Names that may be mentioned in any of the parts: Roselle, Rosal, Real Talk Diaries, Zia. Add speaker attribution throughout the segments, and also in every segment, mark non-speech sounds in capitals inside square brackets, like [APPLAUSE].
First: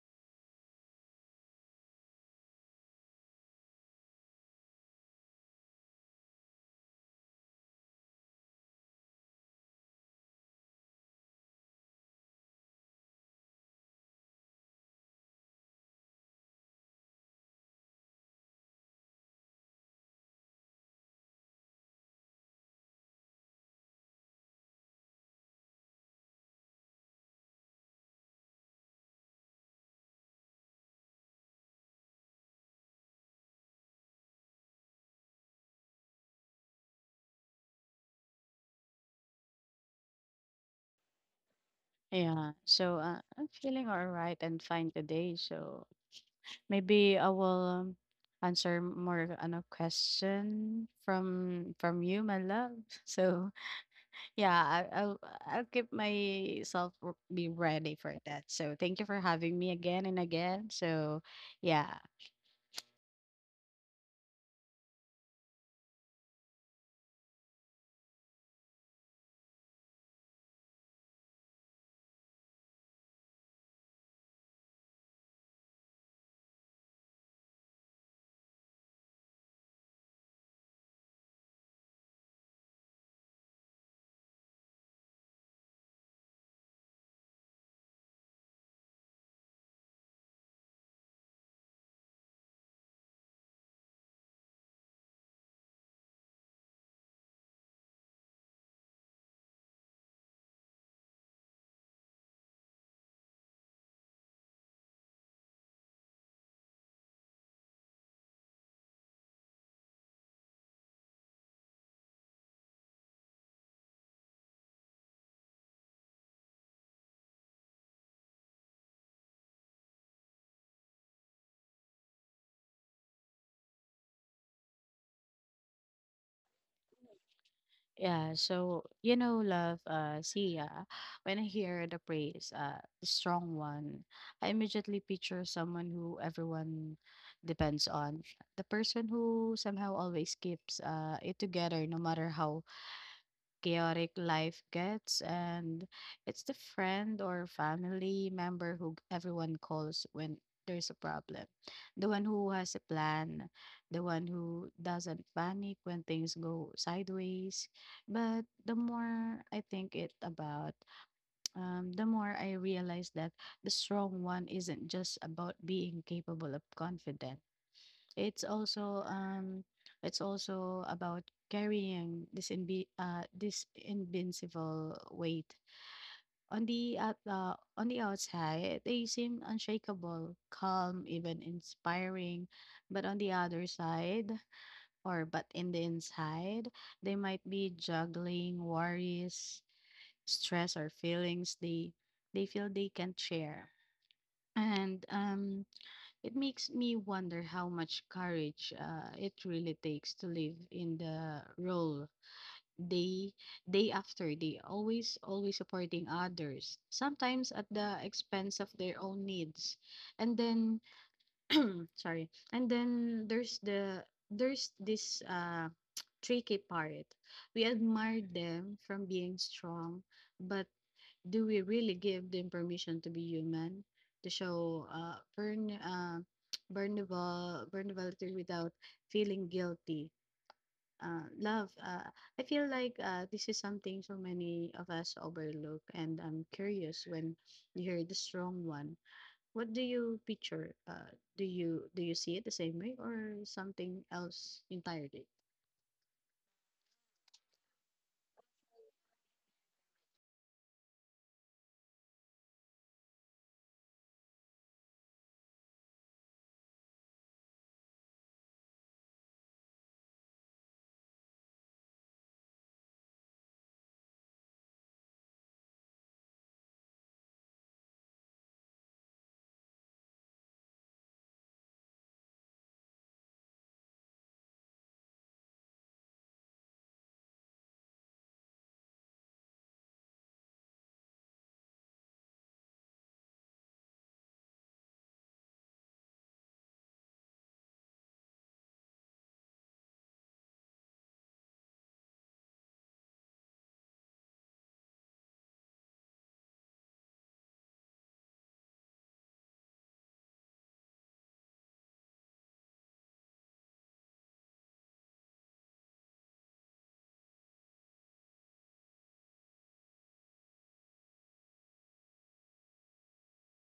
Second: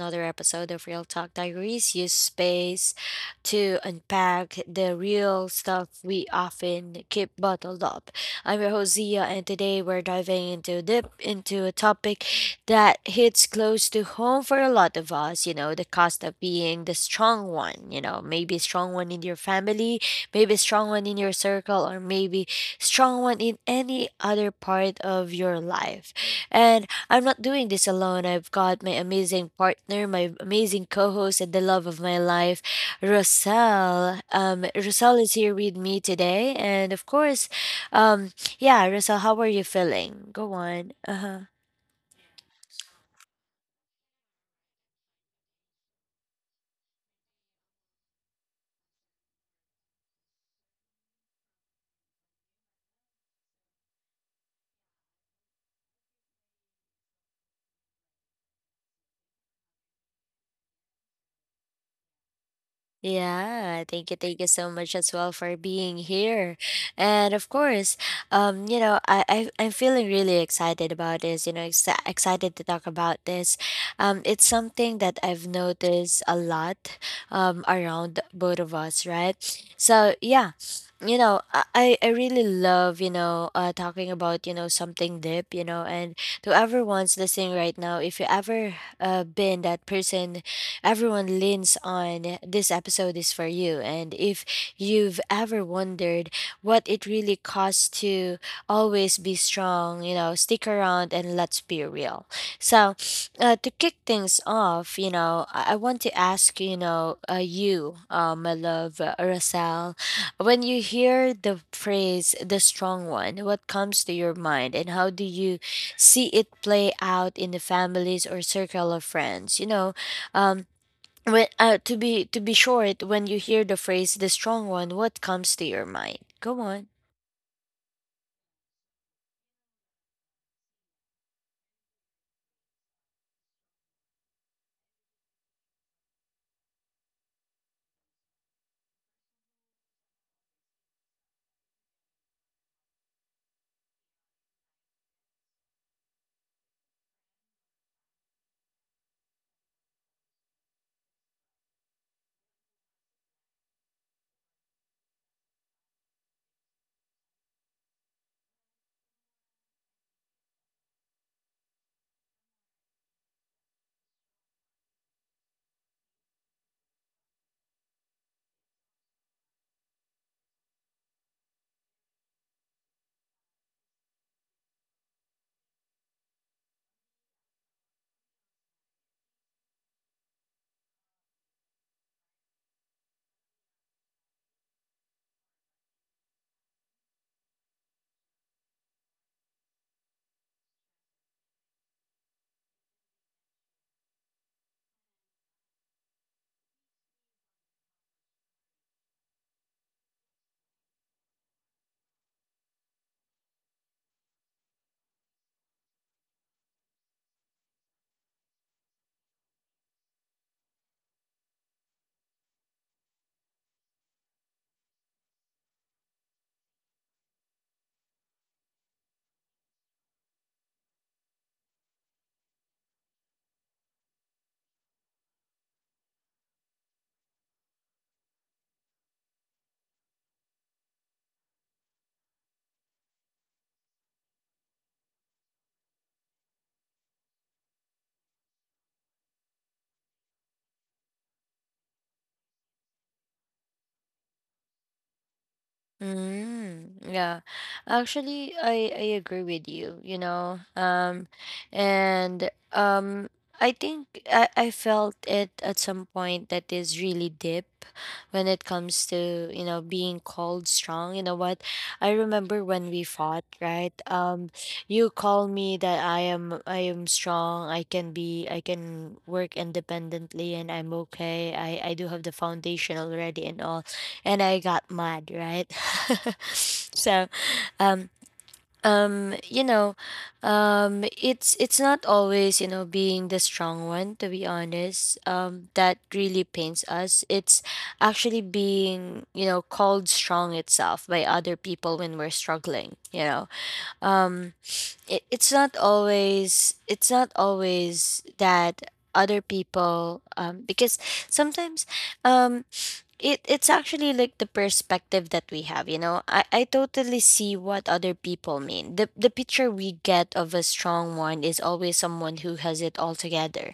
Speaker 1: another episode of Real Talk Diaries. Use space to unpack the real stuff we often keep bottled up. I'm your host, Zia, and today we're diving into deep into a topic that hits close to home for a lot of us, you know, the cost of being the strong one, you know, maybe strong one in your family, maybe strong one in your circle, or maybe strong one in any other part of your life. And I'm not doing this alone. I've got my amazing partner, my amazing co host, and the love of my life, Rosal. Roselle is here with me today. And of course, um, yeah, Rosal, how are you feeling? Go on. Uh huh.
Speaker 2: Yeah, so I'm feeling all right and fine today. So maybe I will um, answer more on a question from you, my love. [LAUGHS] So yeah, I'll keep myself be ready for that. So thank you for having me again and again. So yeah.
Speaker 1: Yeah, thank you so much as well for being here. And of course, you know, I'm feeling really excited about this, you know, ex excited to talk about this. It's something that I've noticed a lot around both of us, right? So yeah, you know, I really love, you know, talking about, you know, something deep, you know, and to everyone's listening right now, if you ever been that person everyone leans on, this episode is for you. And if you've ever wondered what it really costs to always be strong, you know, stick around and let's be real. So, to kick things off, you know, I want to ask, you know, you, my love, Rosal, when you hear the phrase the strong one, what comes to your mind and how do you see it play out in the families or circle of friends? Um, when, to be short, when you hear the phrase "the strong one," what comes to your mind? Go on.
Speaker 2: Yeah, so love, Sia, when I hear the phrase the strong one, I immediately picture someone who everyone depends on. The person who somehow always keeps it together no matter how chaotic life gets, and it's the friend or family member who everyone calls when there's a problem. The one who has a plan, the one who doesn't panic when things go sideways. But the more I think it about, the more I realize that the strong one isn't just about being capable of confident. It's also um it's also about carrying this invincible weight. On the outside, they seem unshakable, calm, even inspiring, but on the other side or but in the inside, they might be juggling worries, stress or feelings they feel they can't share. And it makes me wonder how much courage it really takes to live in the role, day day after day, always supporting others, sometimes at the expense of their own needs. And then [CLEARS THROAT] sorry, and then there's this tricky part. We admire them from being strong, but do we really give them permission to be human, to show burn [TSK] vulnerable vulnerability without feeling guilty. Love, I feel like this is something so many of us overlook, and I'm curious, when you hear the strong one, what do you picture? Do you see it the same way or something else entirely?
Speaker 1: Mm, yeah. Actually, I agree with you, you know. And I think I felt it at some point that is really deep when it comes to, you know, being called strong. You know what? I remember when we fought, right? You called me that I am strong, I can work independently and I'm okay. I do have the foundation already and all, and I got mad, right? [LAUGHS] So, um, you know, it's not always, you know, being the strong one. To be honest, that really pains us. It's actually being, you know, called strong itself by other people when we're struggling. You know, um, it, it's not always, it's not always that other people, because sometimes, um it's actually like the perspective that we have, you know. I totally see what other people mean. The picture we get of a strong one is always someone who has it all together,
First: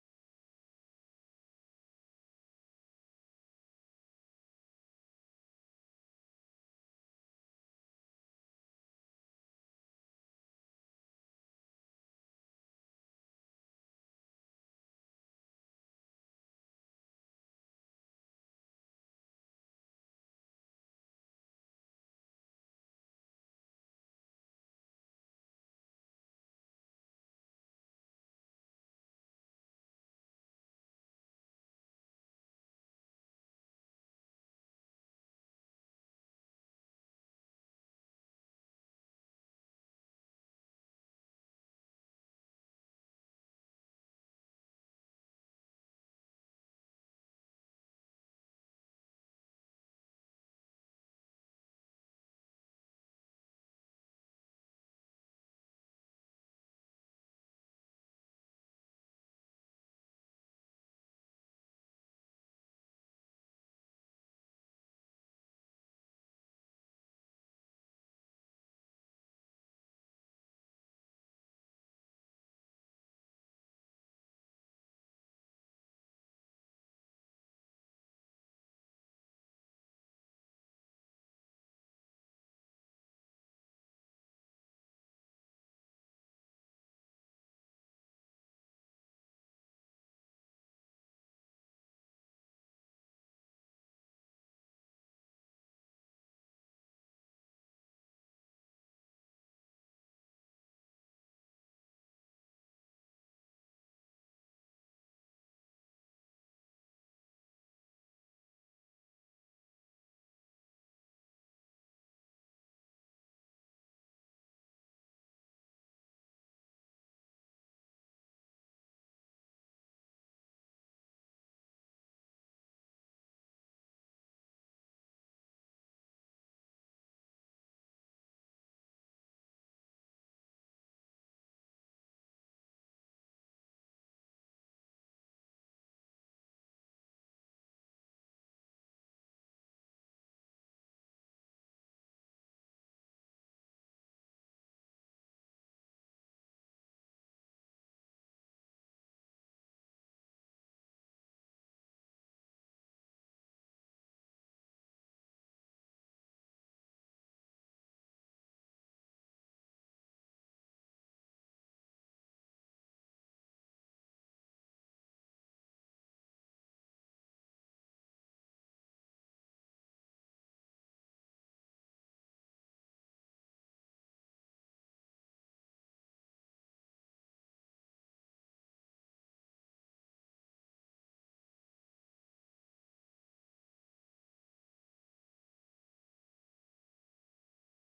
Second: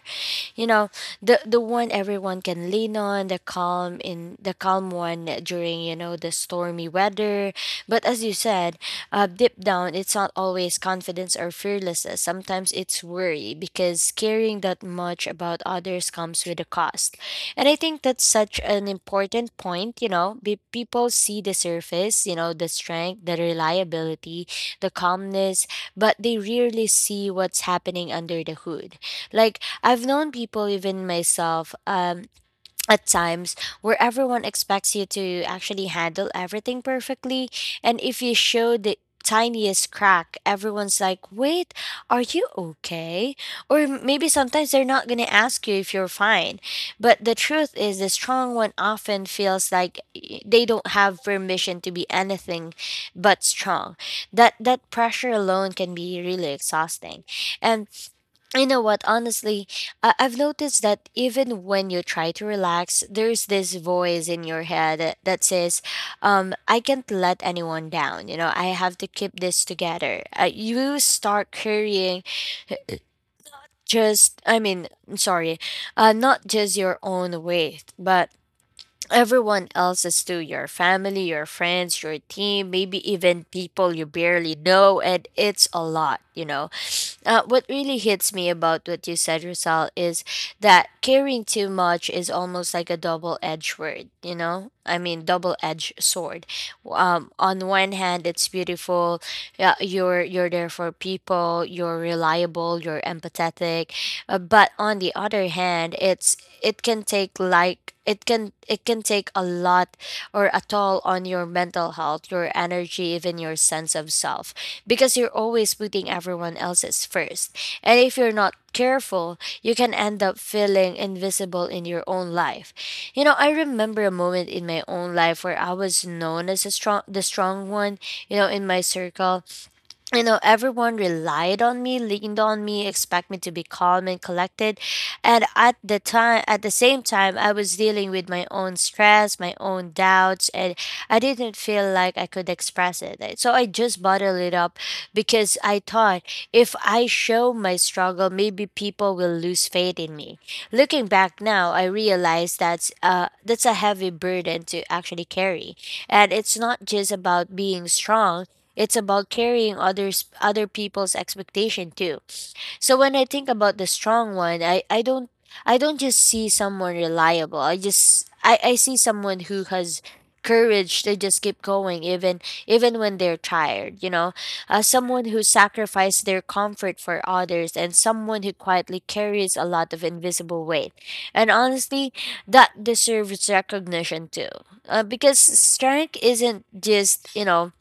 Speaker 1: you know, the one everyone can lean on, the calm in the calm one during, you know, the stormy weather. But as you said, deep down it's not always confidence or fearlessness. Sometimes it's worry, because caring that much about others comes with a cost. And I think that's such an important point. You know, people see the surface, you know, the strength, the reliability, the calmness, but they rarely see what's happening under the hood. Like, I've known people, even myself, [TSK] at times where everyone expects you to actually handle everything perfectly. And if you show the tiniest crack, everyone's like, wait, are you okay? Or maybe sometimes they're not going to ask you if you're fine. But the truth is, the strong one often feels like, they don't have permission to be anything but strong. That pressure alone can be really exhausting. And you know what? Honestly, I've noticed that even when you try to relax, there's this voice in your head that says, I can't let anyone down. You know, I have to keep this together. You start carrying just, I mean, I'm sorry, not just your own weight, but everyone else's too: your family, your friends, your team, maybe even people you barely know. And it's a lot, you know? What really hits me about what you said, Rosal, is that caring too much is almost like a double edged word, you know? I mean, double edged sword. On one hand, it's beautiful. Yeah, you're there for people. You're reliable. You're empathetic. But on the other hand, it's, it can take, like, it can take a lot, or a toll on your mental health, your energy, even your sense of self, because you're always putting everyone else's first. And if you're not careful, you can end up feeling invisible in your own life. You know, I remember a moment in my own life where I was known as a strong the strong one, you know, in my circle. You know, everyone relied on me, leaned on me, expect me to be calm and collected. And at the same time, I was dealing with my own stress, my own doubts, and I didn't feel like I could express it. Like, so I just bottled it up because I thought, if I show my struggle, maybe people will lose faith in me. Looking back now, I realize that's a heavy burden to actually carry. And it's not just about being strong, it's about carrying other people's expectation too. So when I think about the strong one, I don't, I don't just see someone reliable. I see someone who has courage to just keep going even, even when they're tired, you know. Someone who sacrificed their comfort for others, and someone who quietly carries a lot of invisible weight. And honestly, that deserves recognition too. Because strength isn't just, you know,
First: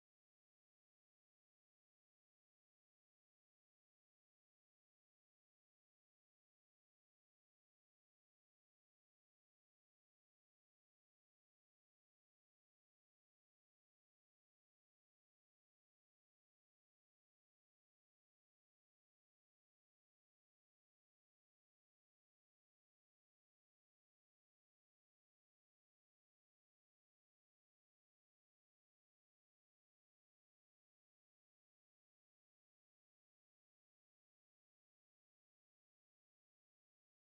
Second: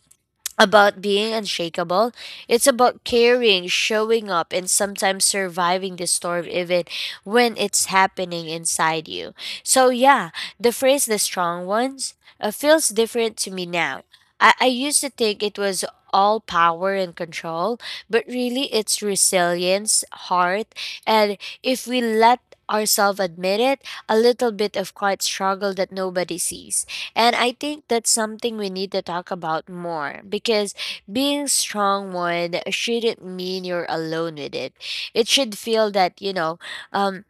Speaker 1: about being unshakable. It's about caring, showing up, and sometimes surviving the storm even when it's happening inside you. So, yeah, the phrase the strong ones feels different to me now. I used to think it was all power and control, but really it's resilience, heart, and if we let ourselves admit it, a little bit of quiet struggle that nobody sees. And I think that's something we need to talk about more, because being strong one shouldn't mean you're alone with it. It should feel that, you know, um,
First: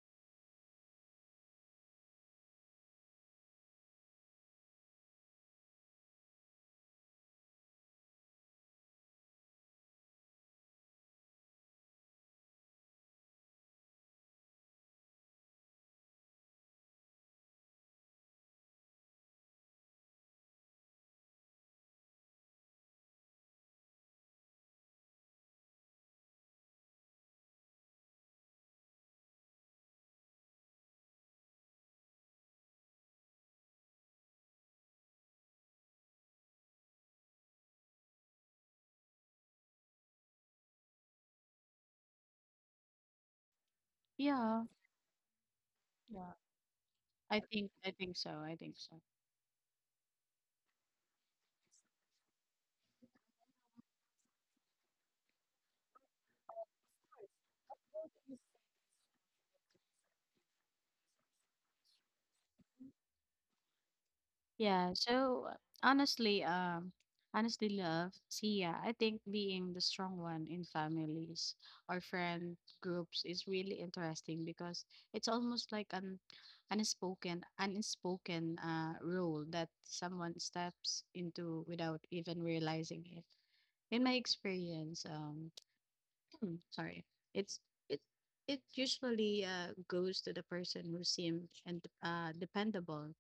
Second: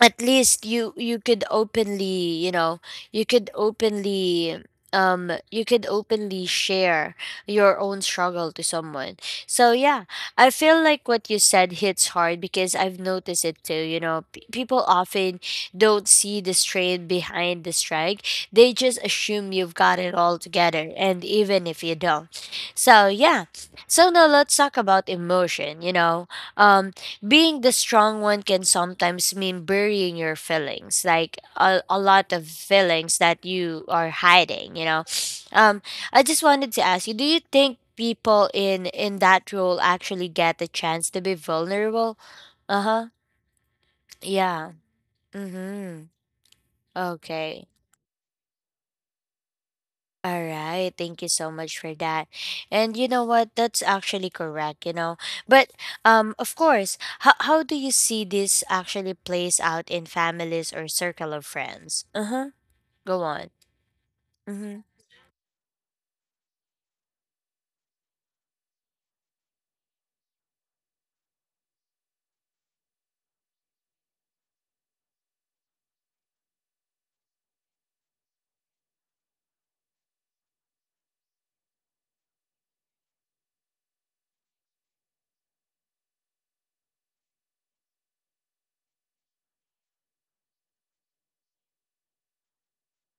Speaker 1: at least you could openly, you know, you could openly you could openly share your own struggle to someone. So yeah, I feel like what you said hits hard because I've noticed it too, you know. People often don't see the strain behind the strike. They just assume you've got it all together, and even if you don't. So yeah, so now let's talk about emotion, you know. um Being the strong one can sometimes mean burying your feelings, like a lot of feelings that you are hiding, you know. Um, I just wanted to ask you, do you think people in that role actually get the chance to be vulnerable? Uh-huh.
Speaker 2: Yeah,
Speaker 1: Yeah. Mm-hmm.
Speaker 2: yeah. I
Speaker 1: Okay.
Speaker 2: think I think so. I think so.
Speaker 1: All right. Thank you so much for that. And you know what? That's actually correct, you know. But of course, how do you see this actually plays out in families or circle of friends? Uh-huh. Go on. Mhm.
Speaker 2: Yeah, so honestly, love, See, yeah, I think being the strong one in families or friend groups is really interesting because it's almost like an unspoken rule that someone steps into without even realizing it. In my experience, [CLEARS THROAT] sorry, it's it it usually goes to the person who seems and dependable,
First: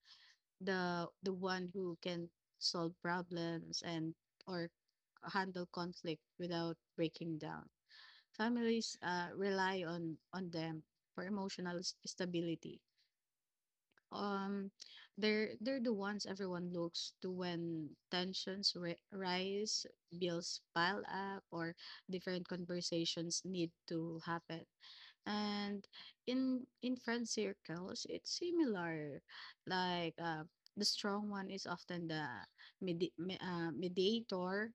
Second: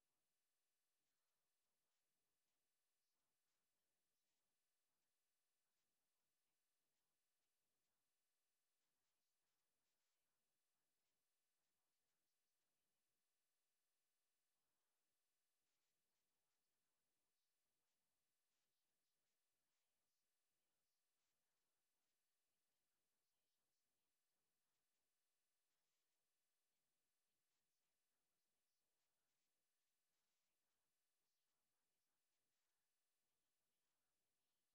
Speaker 2: the one who can solve problems, and or handle conflict without breaking down. Families rely on them for emotional stability. Um, they're the ones everyone looks to when tensions rise, bills pile up, or different conversations need to happen. And in friend circles, it's similar. Like, the strong one is often the mediator,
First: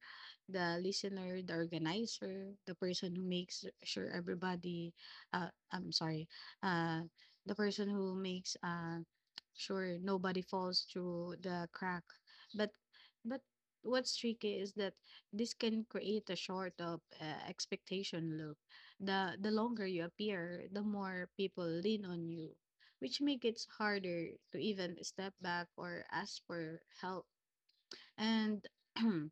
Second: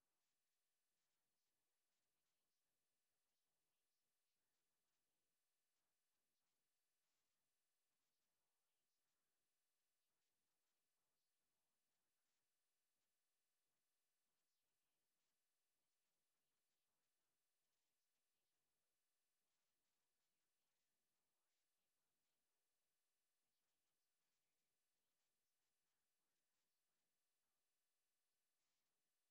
Speaker 2: the listener, the organizer, the person who makes sure everybody, uh, I'm sorry, uh, the person who makes sure nobody falls through the crack. But but what's tricky is that this can create a sort of expectation loop. The longer you appear, the more people lean on you, which makes it harder to even step back or ask for help. And [CLEARS THROAT]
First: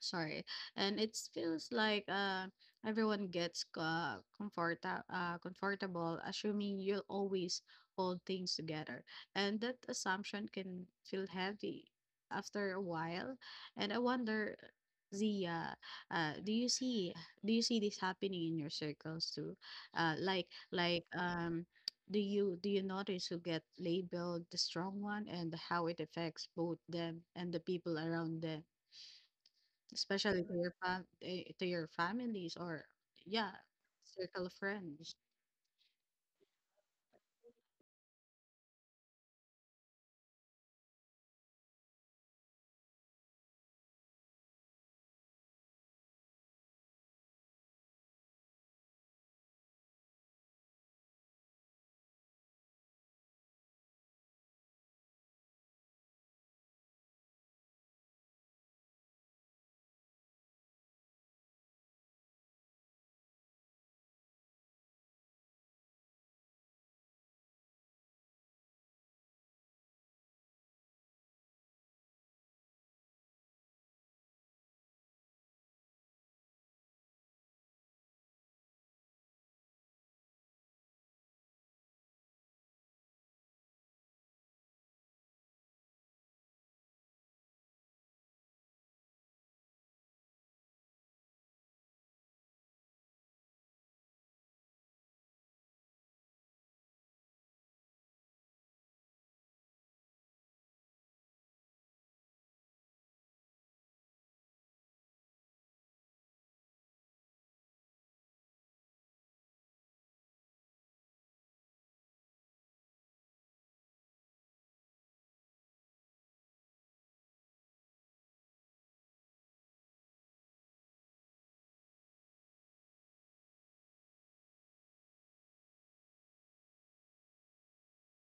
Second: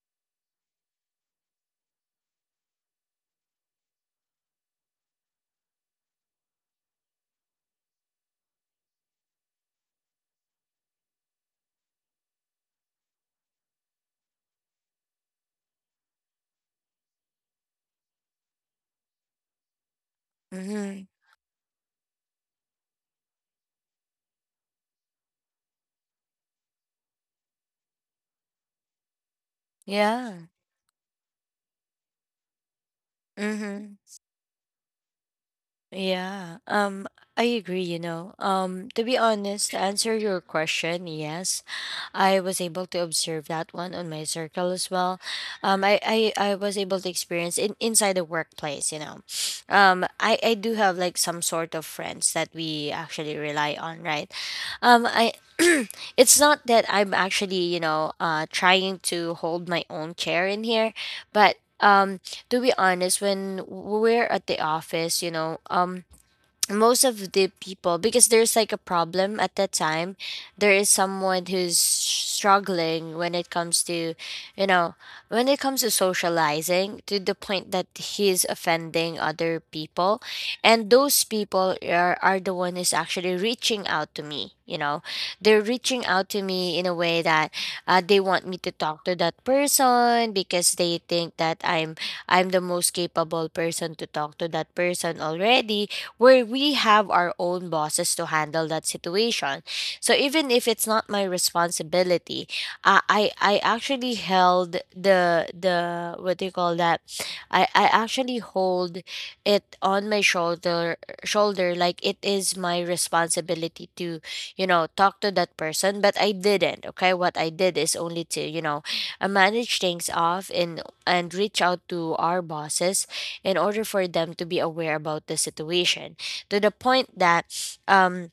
Speaker 2: sorry. And it feels like everyone gets comfortable assuming you'll always hold things together. And that assumption can feel heavy after a while. And I wonder, Zia, uh, do you see do you see this happening in your circles too? Uh, like like
Speaker 1: Mhm.
Speaker 2: um do you notice who get labeled the strong one and how it affects both them and the people around them, especially
Speaker 1: Yeah.
Speaker 2: to your families, or yeah,
Speaker 1: Mhm.
Speaker 2: circle of friends?
Speaker 1: Yeah, I agree, you know. To be honest, to answer your question, yes, I was able to observe that one on my circle as well. I was able to experience in inside the workplace, you know. I do have like some sort of friends that we actually rely on, right? I [CLEARS THROAT] It's not that I'm actually, you know, trying to hold my own chair in here, but to be honest, when we're at the office, you know, most of the people, because there's like a problem at that time, there is someone who's struggling when it comes to, you know, when it comes to socializing, to the point that he's offending other people. And those people are the one who's actually reaching out to me, you know. They're reaching out to me in a way that, they want me to talk to that person because they think that I'm the most capable person to talk to that person already, where we have our own bosses to handle that situation. So even if it's not my responsibility, I actually held the, what do you call that? I actually hold it on my shoulder like it is my responsibility to talk to that person, but I didn't. Okay, what I did is only to manage things off and reach out to our bosses in order for them to be aware about the situation, to the point that um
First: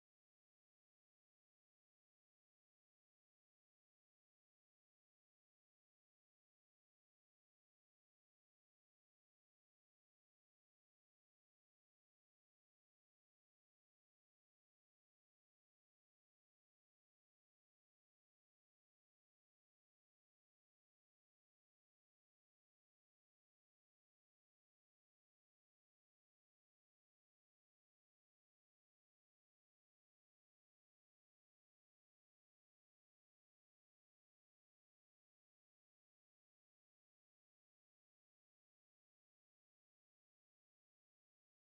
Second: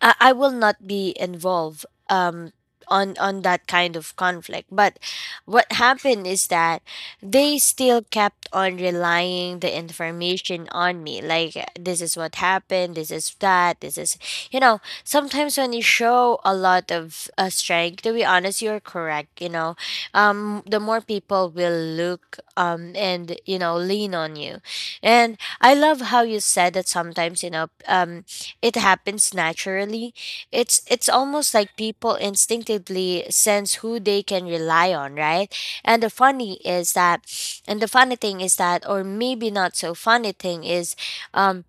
Speaker 1: I will not be involved on that kind of conflict. But what happened is that they still kept on relying the information on me. Like, this is what happened, this is that, this is, you know, sometimes when you show a lot of strength, to be honest, you're correct, you know. The more people will look, and you know, lean on you. And I love how you said that sometimes, you know, it happens naturally. It's almost like people instinctively sense who they can rely on, right? And the funny is that and the funny thing is that, or maybe not so funny thing is, um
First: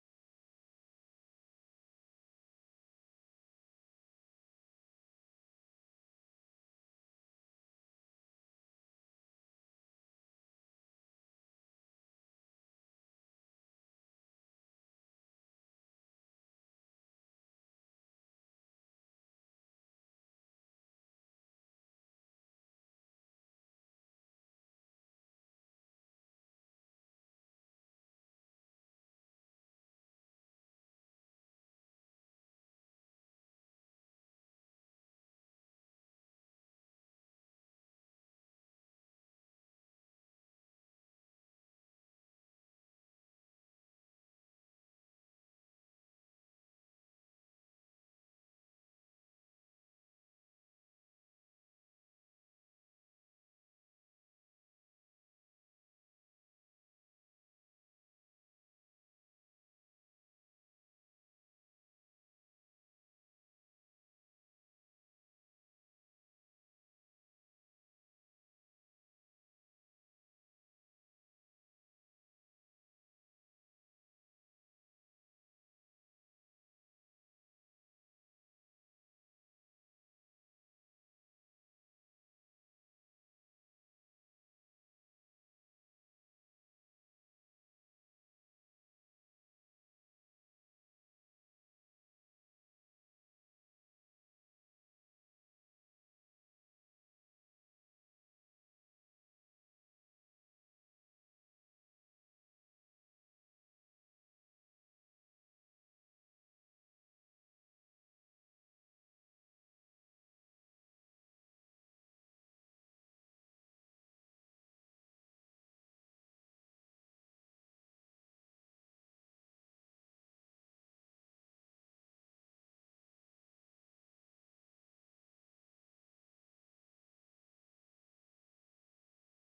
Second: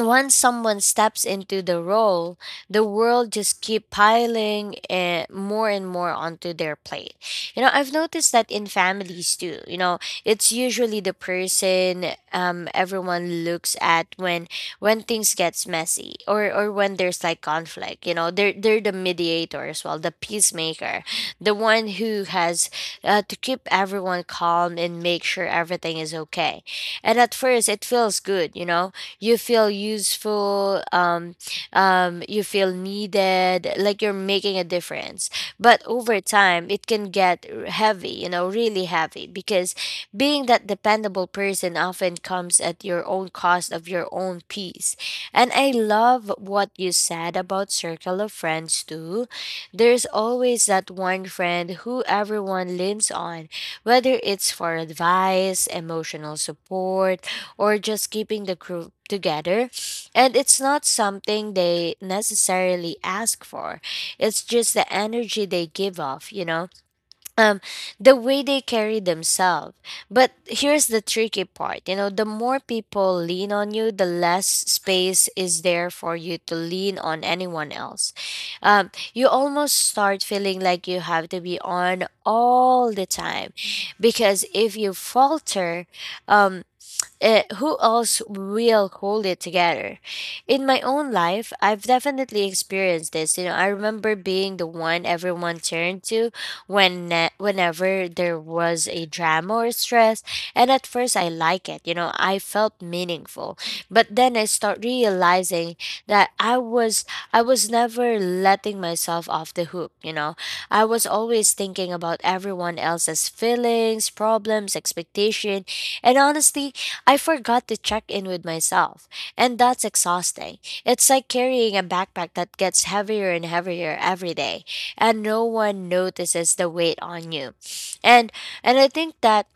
Speaker 1: once someone steps into the role, the world just keep piling more and more onto their plate. You know, I've noticed that in families too. You know, it's usually the person everyone looks at when things gets messy, or when there's like conflict. You know, they're the mediator as well, the peacemaker, the one who has to keep everyone calm and make sure everything is okay. And at first, it feels good. You know, you feel useful, you feel needed, like you're making a difference, but over time it can get heavy, you know, really heavy, because being that dependable person often comes at your own cost of your own peace. And I love what you said about circle of friends too. There's always that one friend who everyone leans on, whether it's for advice, emotional support, or just keeping the group together. And it's not something they necessarily ask for. It's just the energy they give off, you know, um, the way they carry themselves. But here's the tricky part, you know, the more people lean on you, the less space is there for you to lean on anyone else. You almost start feeling like you have to be on all the time, because if you falter, um, who else will hold it together? In my own life, I've definitely experienced this. You know, I remember being the one everyone turned to when whenever there was a drama or stress, and at first I like it. You know, I felt meaningful, but then I start realizing that I was never letting myself off the hook. You know, I was always thinking about everyone else's feelings, problems, expectation, and honestly, I forgot to check in with myself, and that's exhausting. It's like carrying a backpack that gets heavier and heavier every day, and no one notices the weight on you. And and I think that,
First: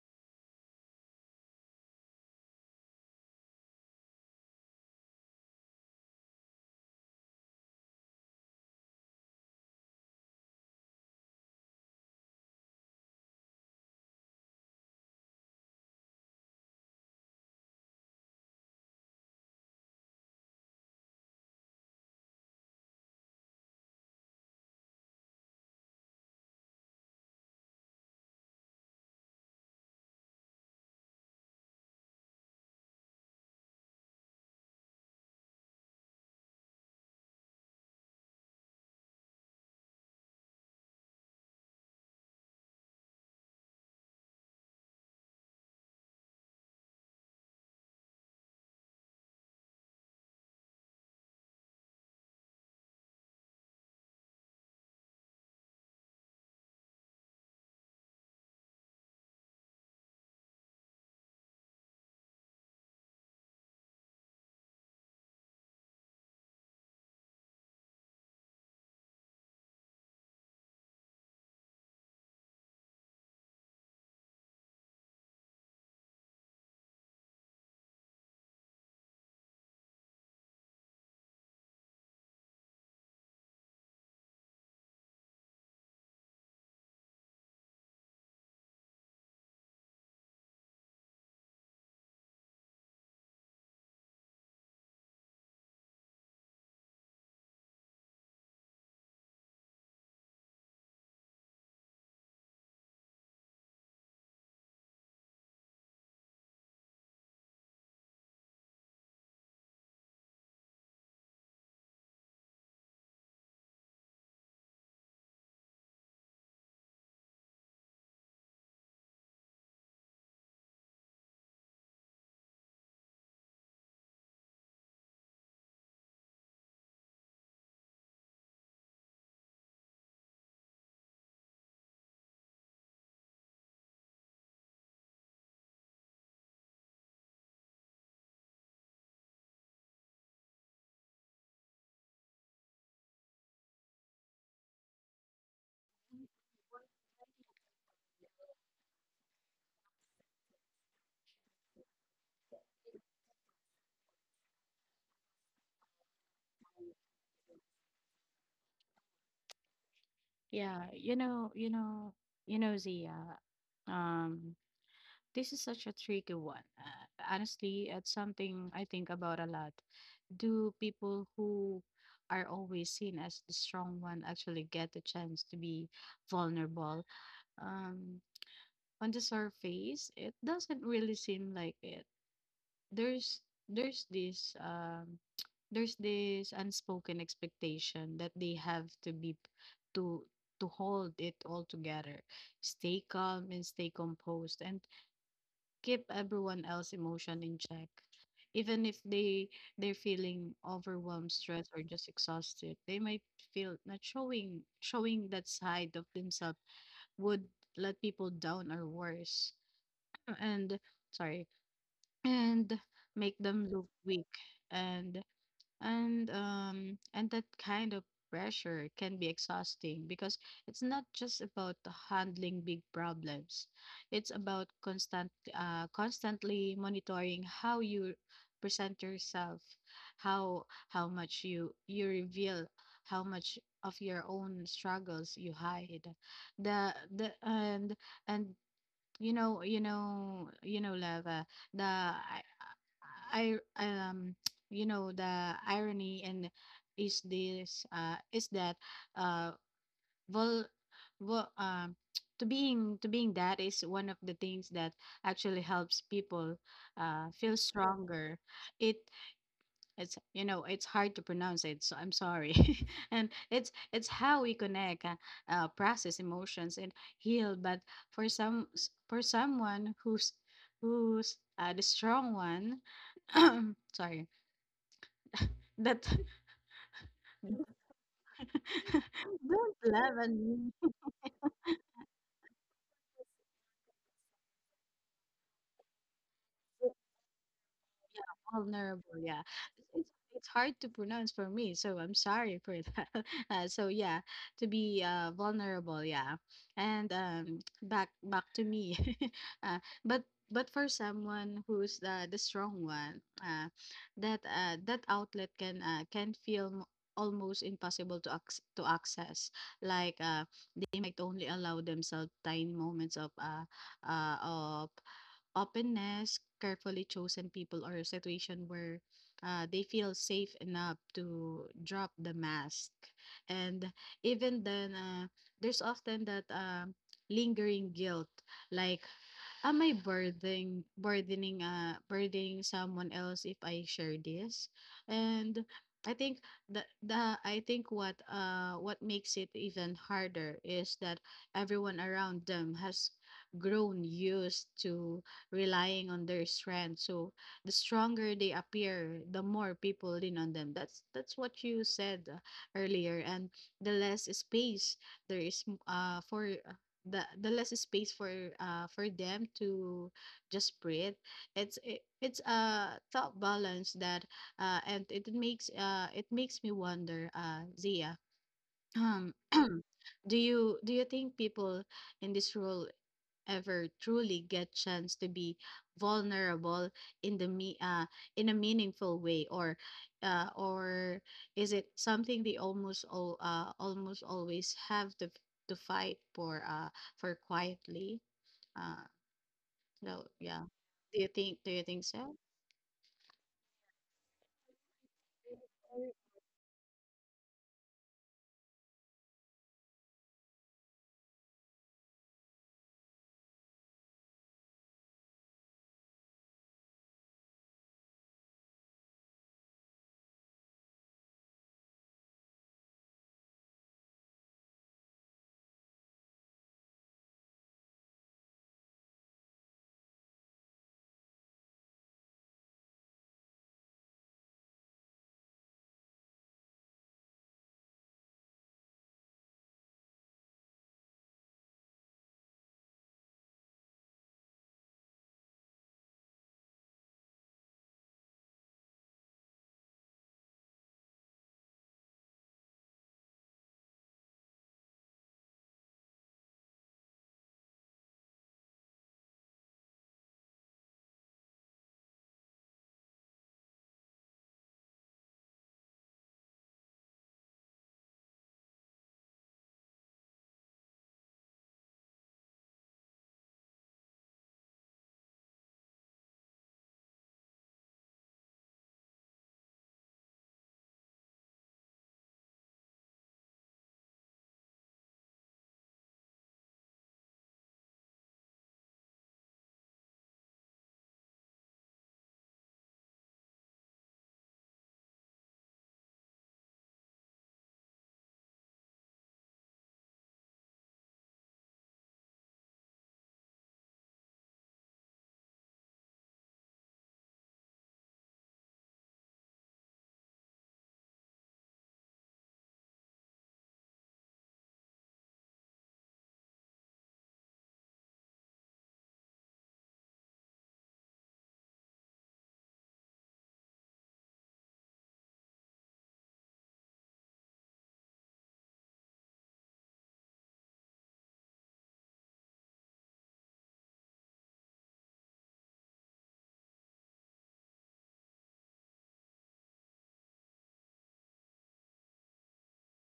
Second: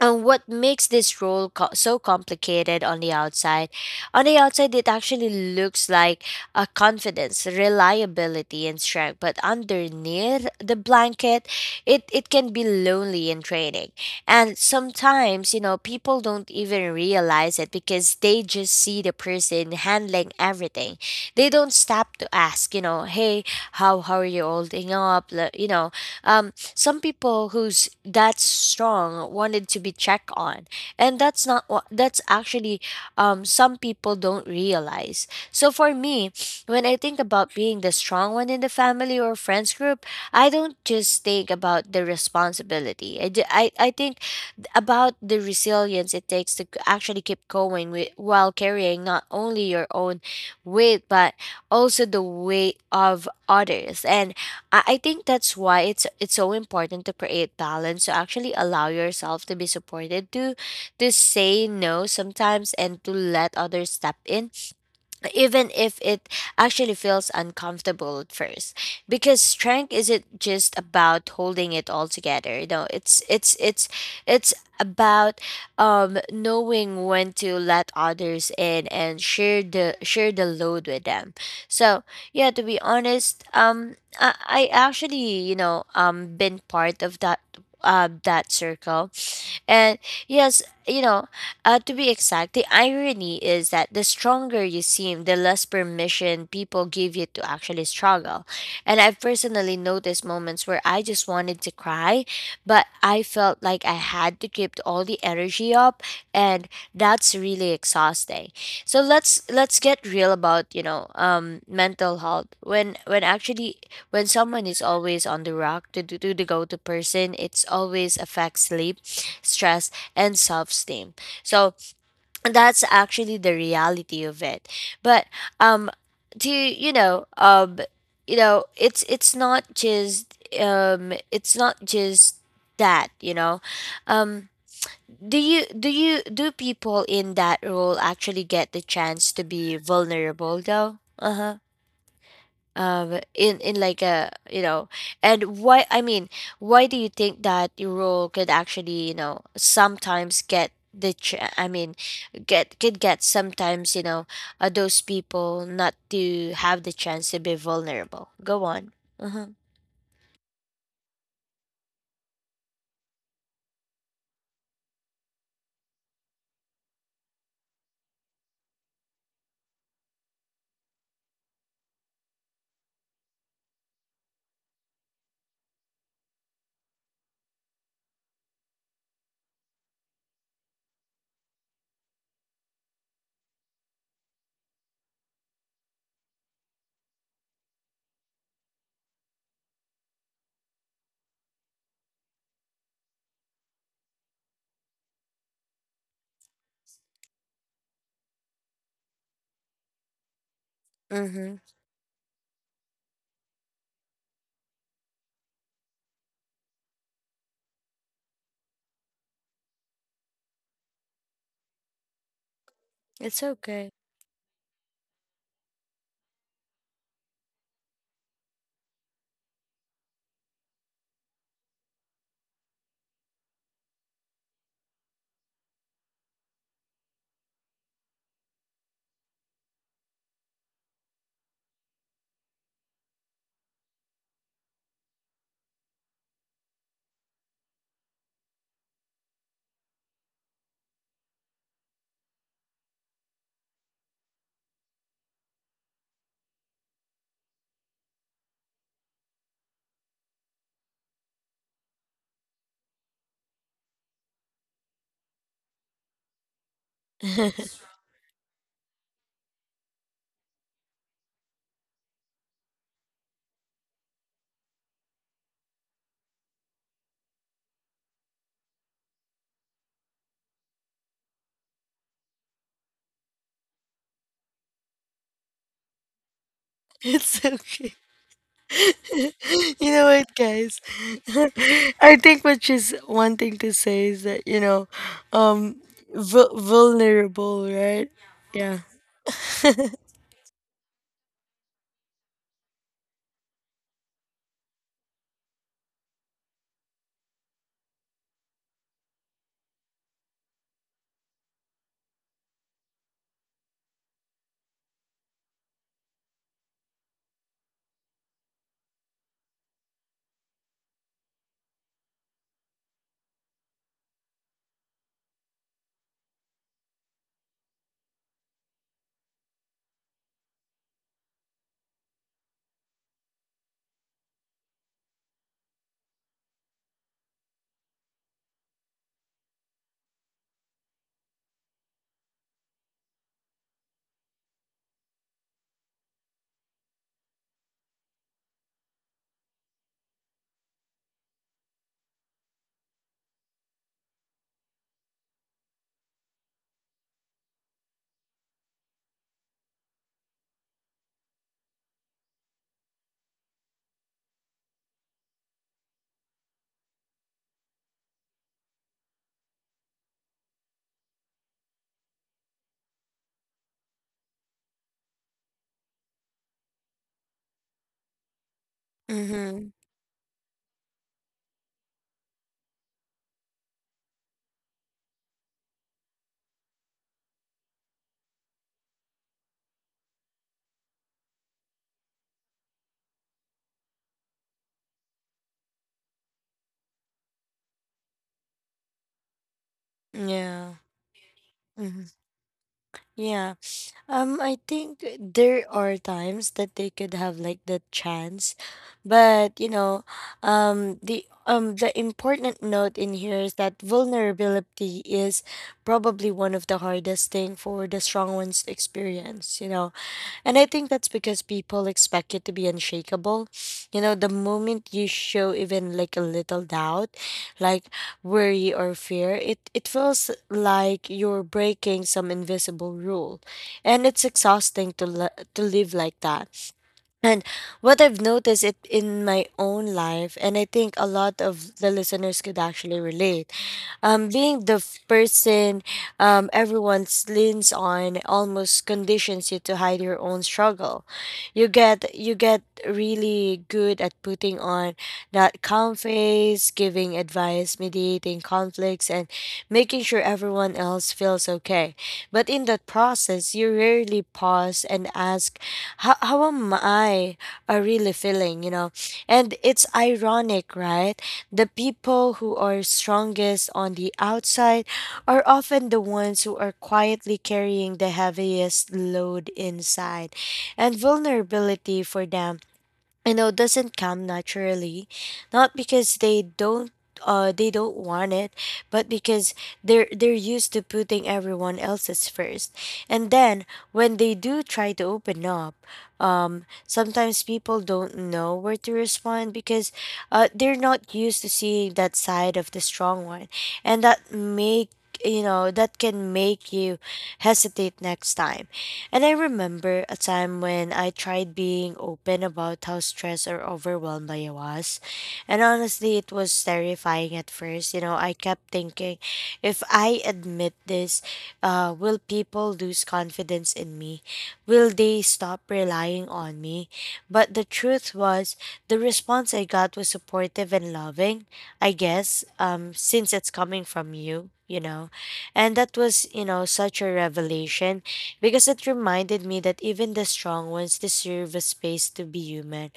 Speaker 1: and what makes this role so complicated on the outside? On the outside, it actually looks like a confidence, reliability, and strength. But underneath the blanket, it can be lonely and draining. And sometimes, you know, people don't even realize it because they just see the person handling everything. They don't stop to ask, you know, hey, how are you holding up? Like, you know, um, some people who's that strong wanted to be checked on, and that's not what that's actually, some people don't realize. So for me, when I think about being the strong one in the family or friends group, I don't just think about the responsibility. I think about the resilience it takes to actually keep going with, while carrying not only your own weight but also the weight of others. And I think that's why it's so important to create balance, to actually allow yourself to be supported, to say no sometimes, and to let others step in, even if it actually feels uncomfortable at first, because strength isn't just about holding it all together, you know, it's about knowing when to let others in and share the load with them. So yeah, to be honest, I actually, you know, been part of that that circle. And yes, you know, to be exact, the irony is that the stronger you seem, the less permission people give you to actually struggle. And I've personally noticed moments where I just wanted to cry, but I felt like I had to keep all the energy up, and that's really exhausting. So let's get real about, you know, mental health. When someone is always on the rock to do to the go to person, it's always affects sleep, stress, and self esteem. So that's actually the reality of it. But um, to, you know, it's not just, it's not just that, you know, um do people in that role actually get the chance to be vulnerable though? Uh-huh. In like a, you know, and why, I mean, why do you think that your role could actually, you know, sometimes get the I mean, get could get sometimes, you know, those people not to have the chance to be vulnerable? Go on. Uh-huh.
Speaker 2: Yeah, Zia, um, this is such a tricky one. Honestly, it's something I think about a lot. Do people who are always seen as the strong one actually get the chance to be vulnerable? Um, on the surface, it doesn't really seem like it. There's there's this [TSK] There's this unspoken expectation that they have to be to to hold it all together, stay calm and stay composed, and keep everyone else emotion in check, even if they're feeling overwhelmed,
Speaker 1: Mm-hmm.
Speaker 2: stressed, or just exhausted. They might feel not showing that side of themselves would let people down, or worse, and sorry, and make
Speaker 1: It's
Speaker 2: them look
Speaker 1: okay.
Speaker 2: weak. And and um and that kind of pressure can be exhausting because it's not just about handling big problems. It's about constantly monitoring how you present yourself, how how much you reveal, how much of your own struggles you hide. The and Lava. The I [TSK] the irony and is this uh is that uh, well, well, [TSK] to being that is one of the things that actually helps people feel
Speaker 1: [LAUGHS]
Speaker 2: stronger. It it's it's hard to pronounce it, so I'm sorry. [LAUGHS] And it's how we connect, process emotions, and heal. But for someone who's the strong one. [CLEARS THROAT] Sorry. That
Speaker 1: It's okay.
Speaker 2: [LAUGHS] Don't
Speaker 1: [LAUGHS] You know
Speaker 2: love at
Speaker 1: what
Speaker 2: me.
Speaker 1: guys, [LAUGHS] I think what she's wanting to say is that, you know, um vulnerable, right?
Speaker 2: Vulnerable. Yeah, it's it's it's hard to pronounce for me, so I'm sorry for that. [LAUGHS] So yeah, to be vulnerable. Yeah, and back to me. [LAUGHS] uh, but but for someone who's the strong one, that outlet can can feel almost impossible to access, like they might only allow themselves tiny moments of openness, carefully chosen people or a situation where they feel safe enough to drop the mask. And even then, there's often that lingering guilt, like, "Am I burdening someone else if I share this?" And I think I think what makes it even harder is that everyone around them has grown used to relying on their strength. So the stronger they appear, the more people lean on them. That's what you said earlier. And the less space there is m- for the less space for them to just breathe. It's a thought balance, that and it makes me wonder, Zia. um
Speaker 1: Mm-hmm.
Speaker 2: [CLEARS THROAT] do you think people in this role ever truly get chance to be vulnerable in the me in a meaningful way, or is it something they almost always have to fight for quietly, uh no, yeah,
Speaker 1: Yeah.
Speaker 2: do you think
Speaker 1: Mm-hmm.
Speaker 2: so?
Speaker 1: Yeah. I think there are times that they could have like the chance, but you know, the important note in here is that vulnerability is probably one of the hardest thing for the strong ones to experience. You know, and I think that's because people expect you to be unshakable. You know, the moment you show even like a little doubt, like worry or fear, it feels like you're breaking some invisible rule. And it's exhausting to, to live like that. And what I've noticed it in my own life, and I think a lot of the listeners could actually relate, being the person everyone's leans on almost conditions you to hide your own struggle. You get really good at putting on that calm face, giving advice, mediating conflicts, and making sure everyone else feels okay. But in that process, you rarely pause and ask, How am I are really feeling?" You know, and it's ironic, right? The people who are strongest on the outside are often the ones who are quietly carrying the heaviest load inside. And vulnerability for them, you know, doesn't come naturally, not because they don't want it, but because they're used to putting everyone else's first. And then when they do try to open up, sometimes people don't know where to respond because they're not used to seeing that side of the strong one, and that make, you know, that can make you hesitate next time. And I remember a time when I tried being open about how stressed or overwhelmed I was, and honestly it was terrifying at first. You know, I kept thinking, if I admit this, will people lose confidence in me? Will they stop relying on me? But the truth was, the response I got was supportive and loving, I guess, since it's coming from you, you know. And that was, you know, such a revelation because it reminded me that even the strong ones deserve a space to be human.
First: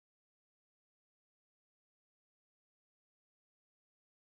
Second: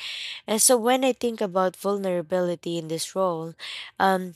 Speaker 1: And so when I think about vulnerability in this role, um,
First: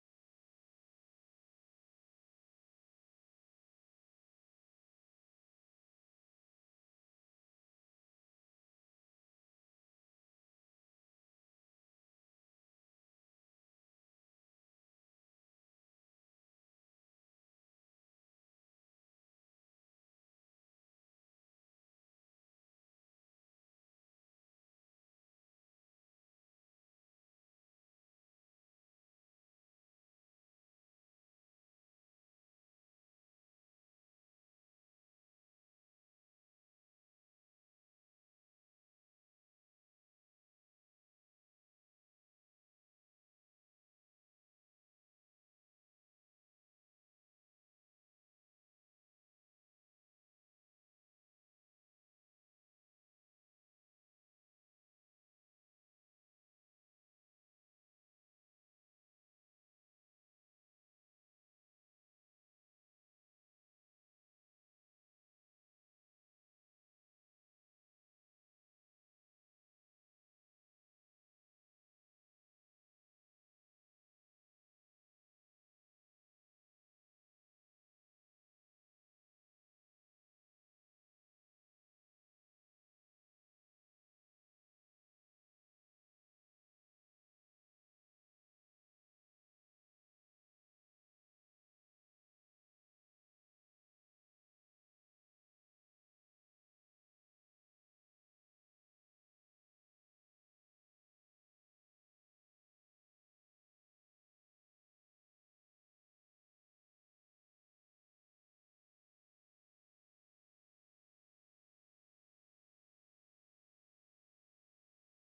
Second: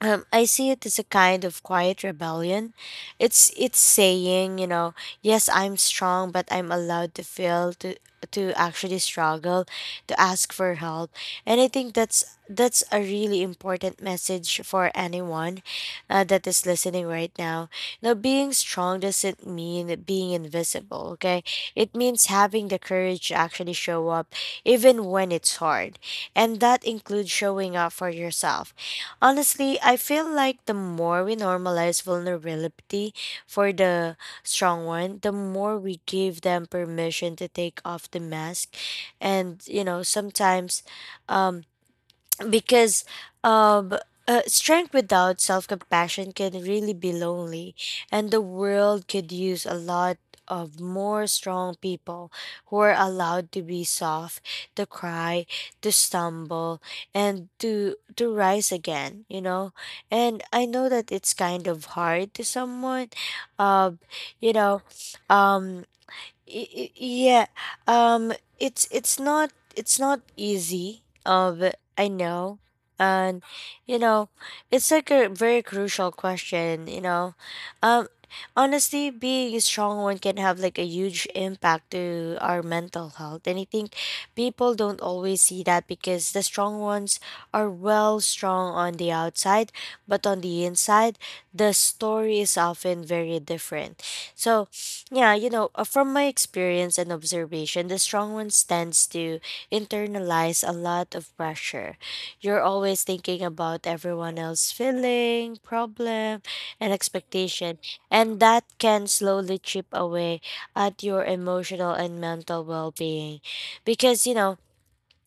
Speaker 1: I see it as a kind of quiet rebellion. It's saying, you know, yes, I'm strong, but I'm allowed to fail, to actually struggle, to ask for help, and I think that's a really important message for anyone that is listening right now. Now, being strong doesn't mean being invisible. Okay, it means having the courage to actually show up, even when it's hard, and that includes showing up for yourself. Honestly, I feel like the more we normalize vulnerability for the strong one, the more we give them permission to take off the mask. And, you know, sometimes um because um strength without self-compassion can really be lonely, and the world could use a lot of more strong people who are allowed to be soft, to cry, to stumble, and to rise again, you know. And I know that it's kind of hard to someone. uh, you know. um yeah. um it's not it's not easy. But I know. And, you know, it's like a very crucial question, you know. um Honestly, being a strong one can have like a huge impact to our mental health, and I think people don't always see that because the strong ones are, well, strong on the outside, but on the inside the story is often very different. So, yeah, you know, from my experience and observation, the strong one tends to internalize a lot of pressure. You're always thinking about everyone else's feeling, problem, and expectation, and that can slowly chip away at your emotional and mental well-being. Because, you know,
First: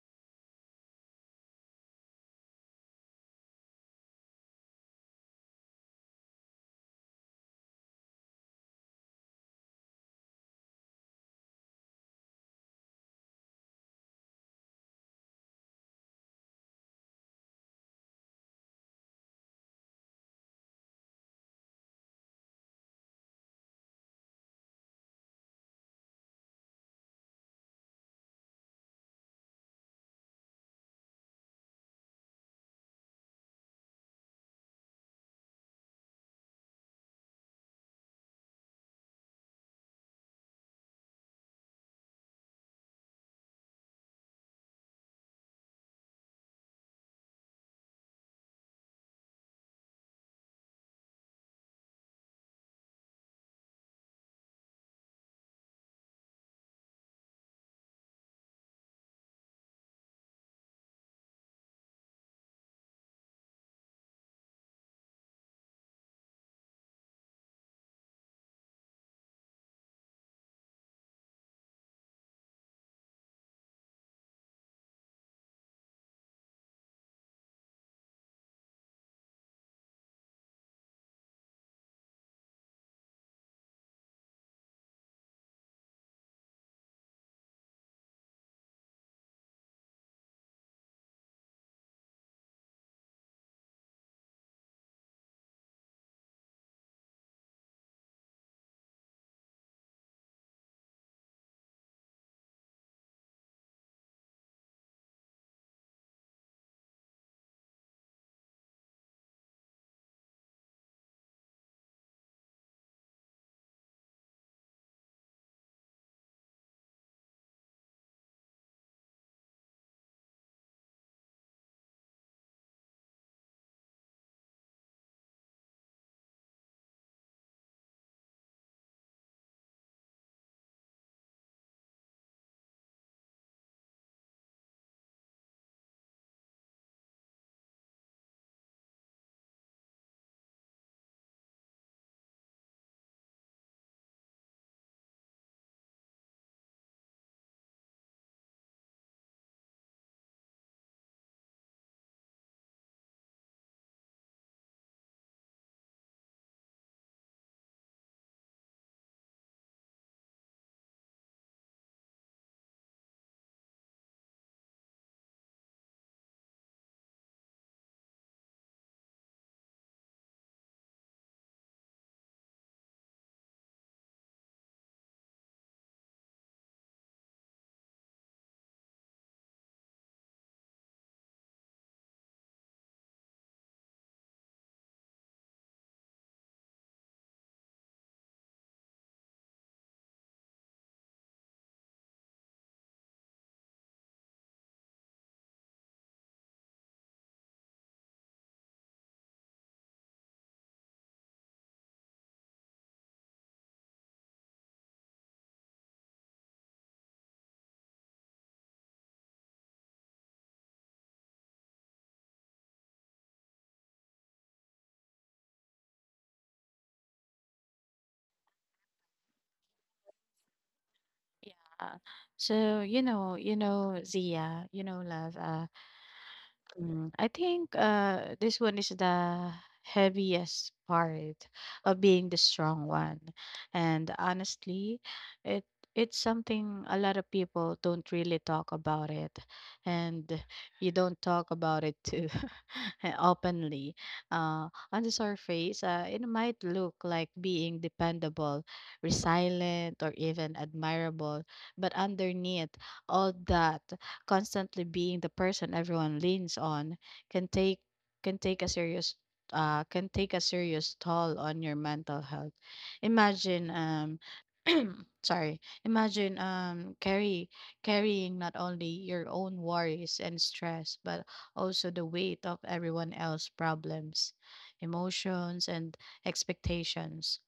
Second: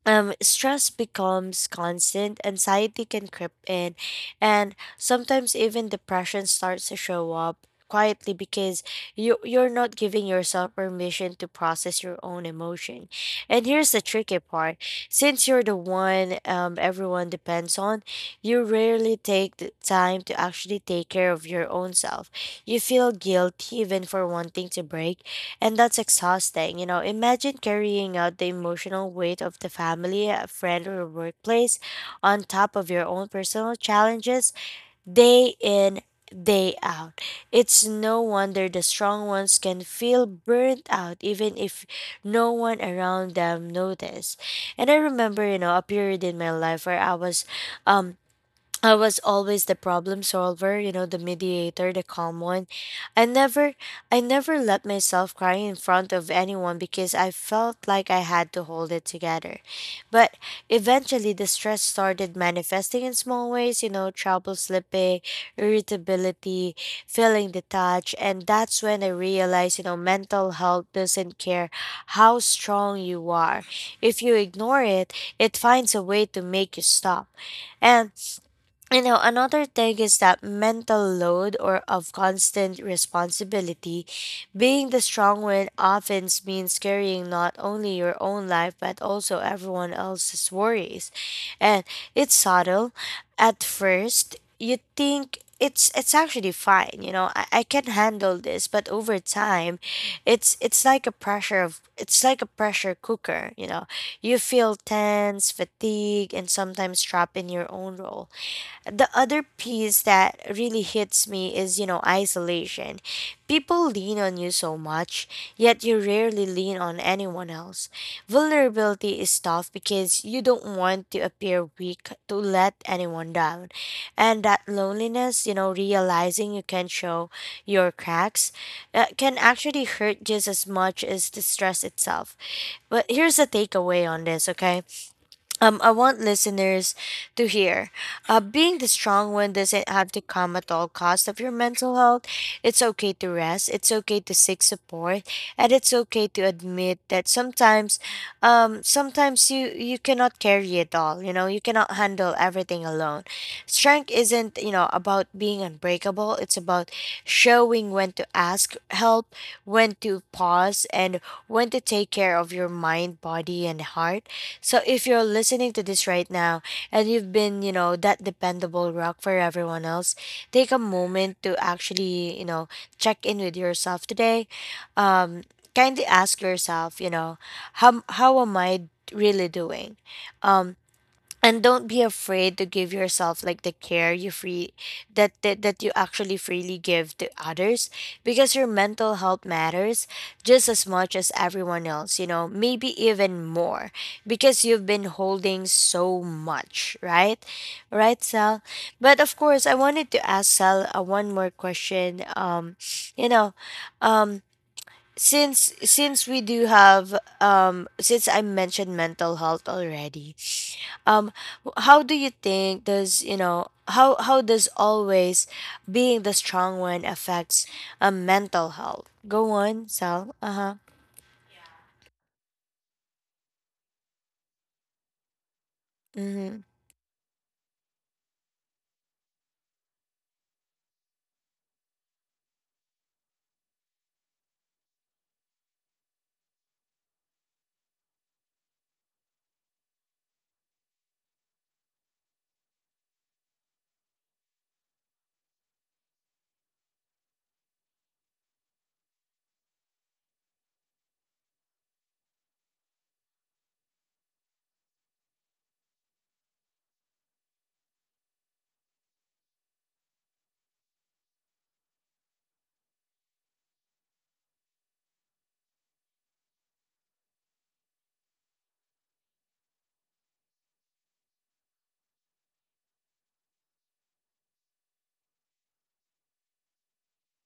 Speaker 1: stress becomes constant, anxiety can creep in, and sometimes even depression starts to show up quietly because you're not giving yourself permission to process your own emotion. And here's the tricky part. Since you're the one everyone depends on, you rarely take the time to actually take care of your own self. You feel guilty even for wanting to break, and that's exhausting. You know, imagine carrying out the emotional weight of the family, a friend, or workplace on top of your own personal challenges, day in, day out. It's no wonder the strong ones can feel burnt out even if no one around them notice. And I remember, you know, a period in my life where um I was always the problem solver, you know, the mediator, the calm one. I never I never let myself cry in front of anyone because I felt like I had to hold it together. But eventually the stress started manifesting in small ways, you know, trouble sleeping, irritability, feeling detached, and that's when I realized, you know, mental health doesn't care how strong you are. If you ignore it, it finds a way to make you stop. And, you know, another thing is that mental load or of constant responsibility, being the strong one often means carrying not only your own life but also everyone else's worries, and it's subtle at first. You think it's actually fine, you know. I can handle this, but over time it's like a pressure cooker, you know. You feel tense, fatigue, and sometimes trapped in your own role. The other piece that really hits me is, you know, isolation. People lean on you so much, yet you rarely lean on anyone else. Vulnerability is tough because you don't want to appear weak, to let anyone down. And that loneliness, you know, realizing you can show your cracks, can actually hurt just as much as the stress itself. But here's the takeaway on this, okay? I want listeners to hear. Being the strong one doesn't have to come at all cost of your mental health. It's okay to rest. It's okay to seek support, and it's okay to admit that sometimes, sometimes you cannot carry it all. You know, you cannot handle everything alone. Strength isn't, you know, about being unbreakable. It's about showing when to ask help, when to pause, and when to take care of your mind, body, and heart. So if you're listening to this right now and you've been, you know, that dependable rock for everyone else, take a moment to actually, you know, check in with yourself today. Um, Kindly ask yourself, you know, how am I really doing? Um, and don't be afraid to give yourself like the care you free that, that that you actually freely give to others, because your mental health matters just as much as everyone else, you know, maybe even more, because you've been holding so much, right? Right, Sal? But of course I wanted to ask Sal, one more question. You know um since we do have, since I mentioned mental health already, um how do you think, does, you know, how does always being the strong one affects a mental health? Go on, Sal. Uh-huh.
Speaker 2: Yeah. So, Zia, love,
Speaker 1: Mm-hmm.
Speaker 2: I think this one is the heaviest part of being the strong one. And honestly, it it's something a lot of people don't really talk about it. And you don't talk about it too [LAUGHS] openly. On the surface, it might look like being dependable, resilient, or even admirable. But underneath all that, constantly being the person everyone leans on can take can take a serious can take a serious toll on your mental health. Imagine [CLEARS THROAT] sorry, imagine carry carrying not only your own worries and stress, but also the weight of everyone else's problems, emotions, and expectations.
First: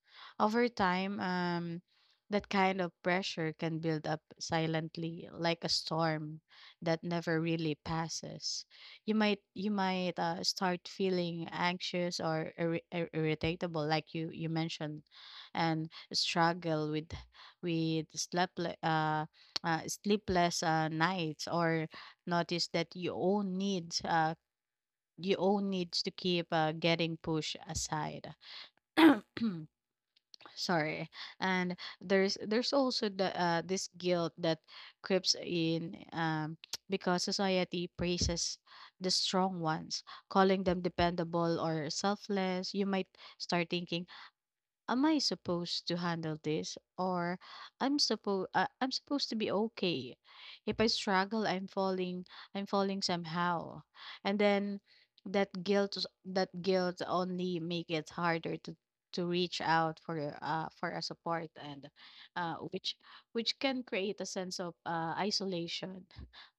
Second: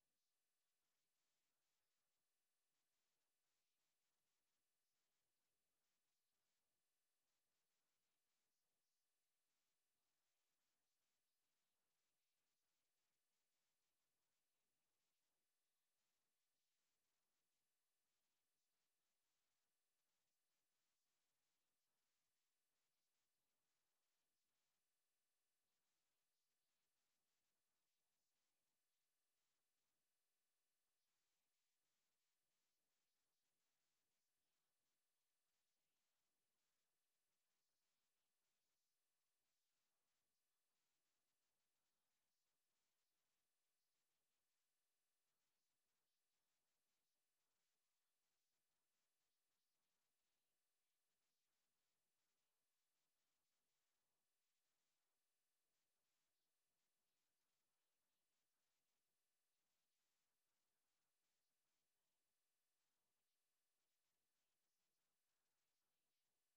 Speaker 2: Over time, that kind of pressure can build up silently, like a storm that never really passes. You might start feeling anxious or irritable, like you mentioned, and struggle with uh, sleepless nights, or notice that your own needs to keep getting pushed aside. [CLEARS THROAT] Sorry. And there's also the this guilt that creeps in, [TSK] because society praises the strong ones, calling them dependable or selfless. You might start thinking, am I supposed to handle this, or I'm supposed to be okay? If I struggle, I'm falling somehow. And then that guilt that guilt only make it harder to reach out for a support, and uh which which can create a sense of isolation.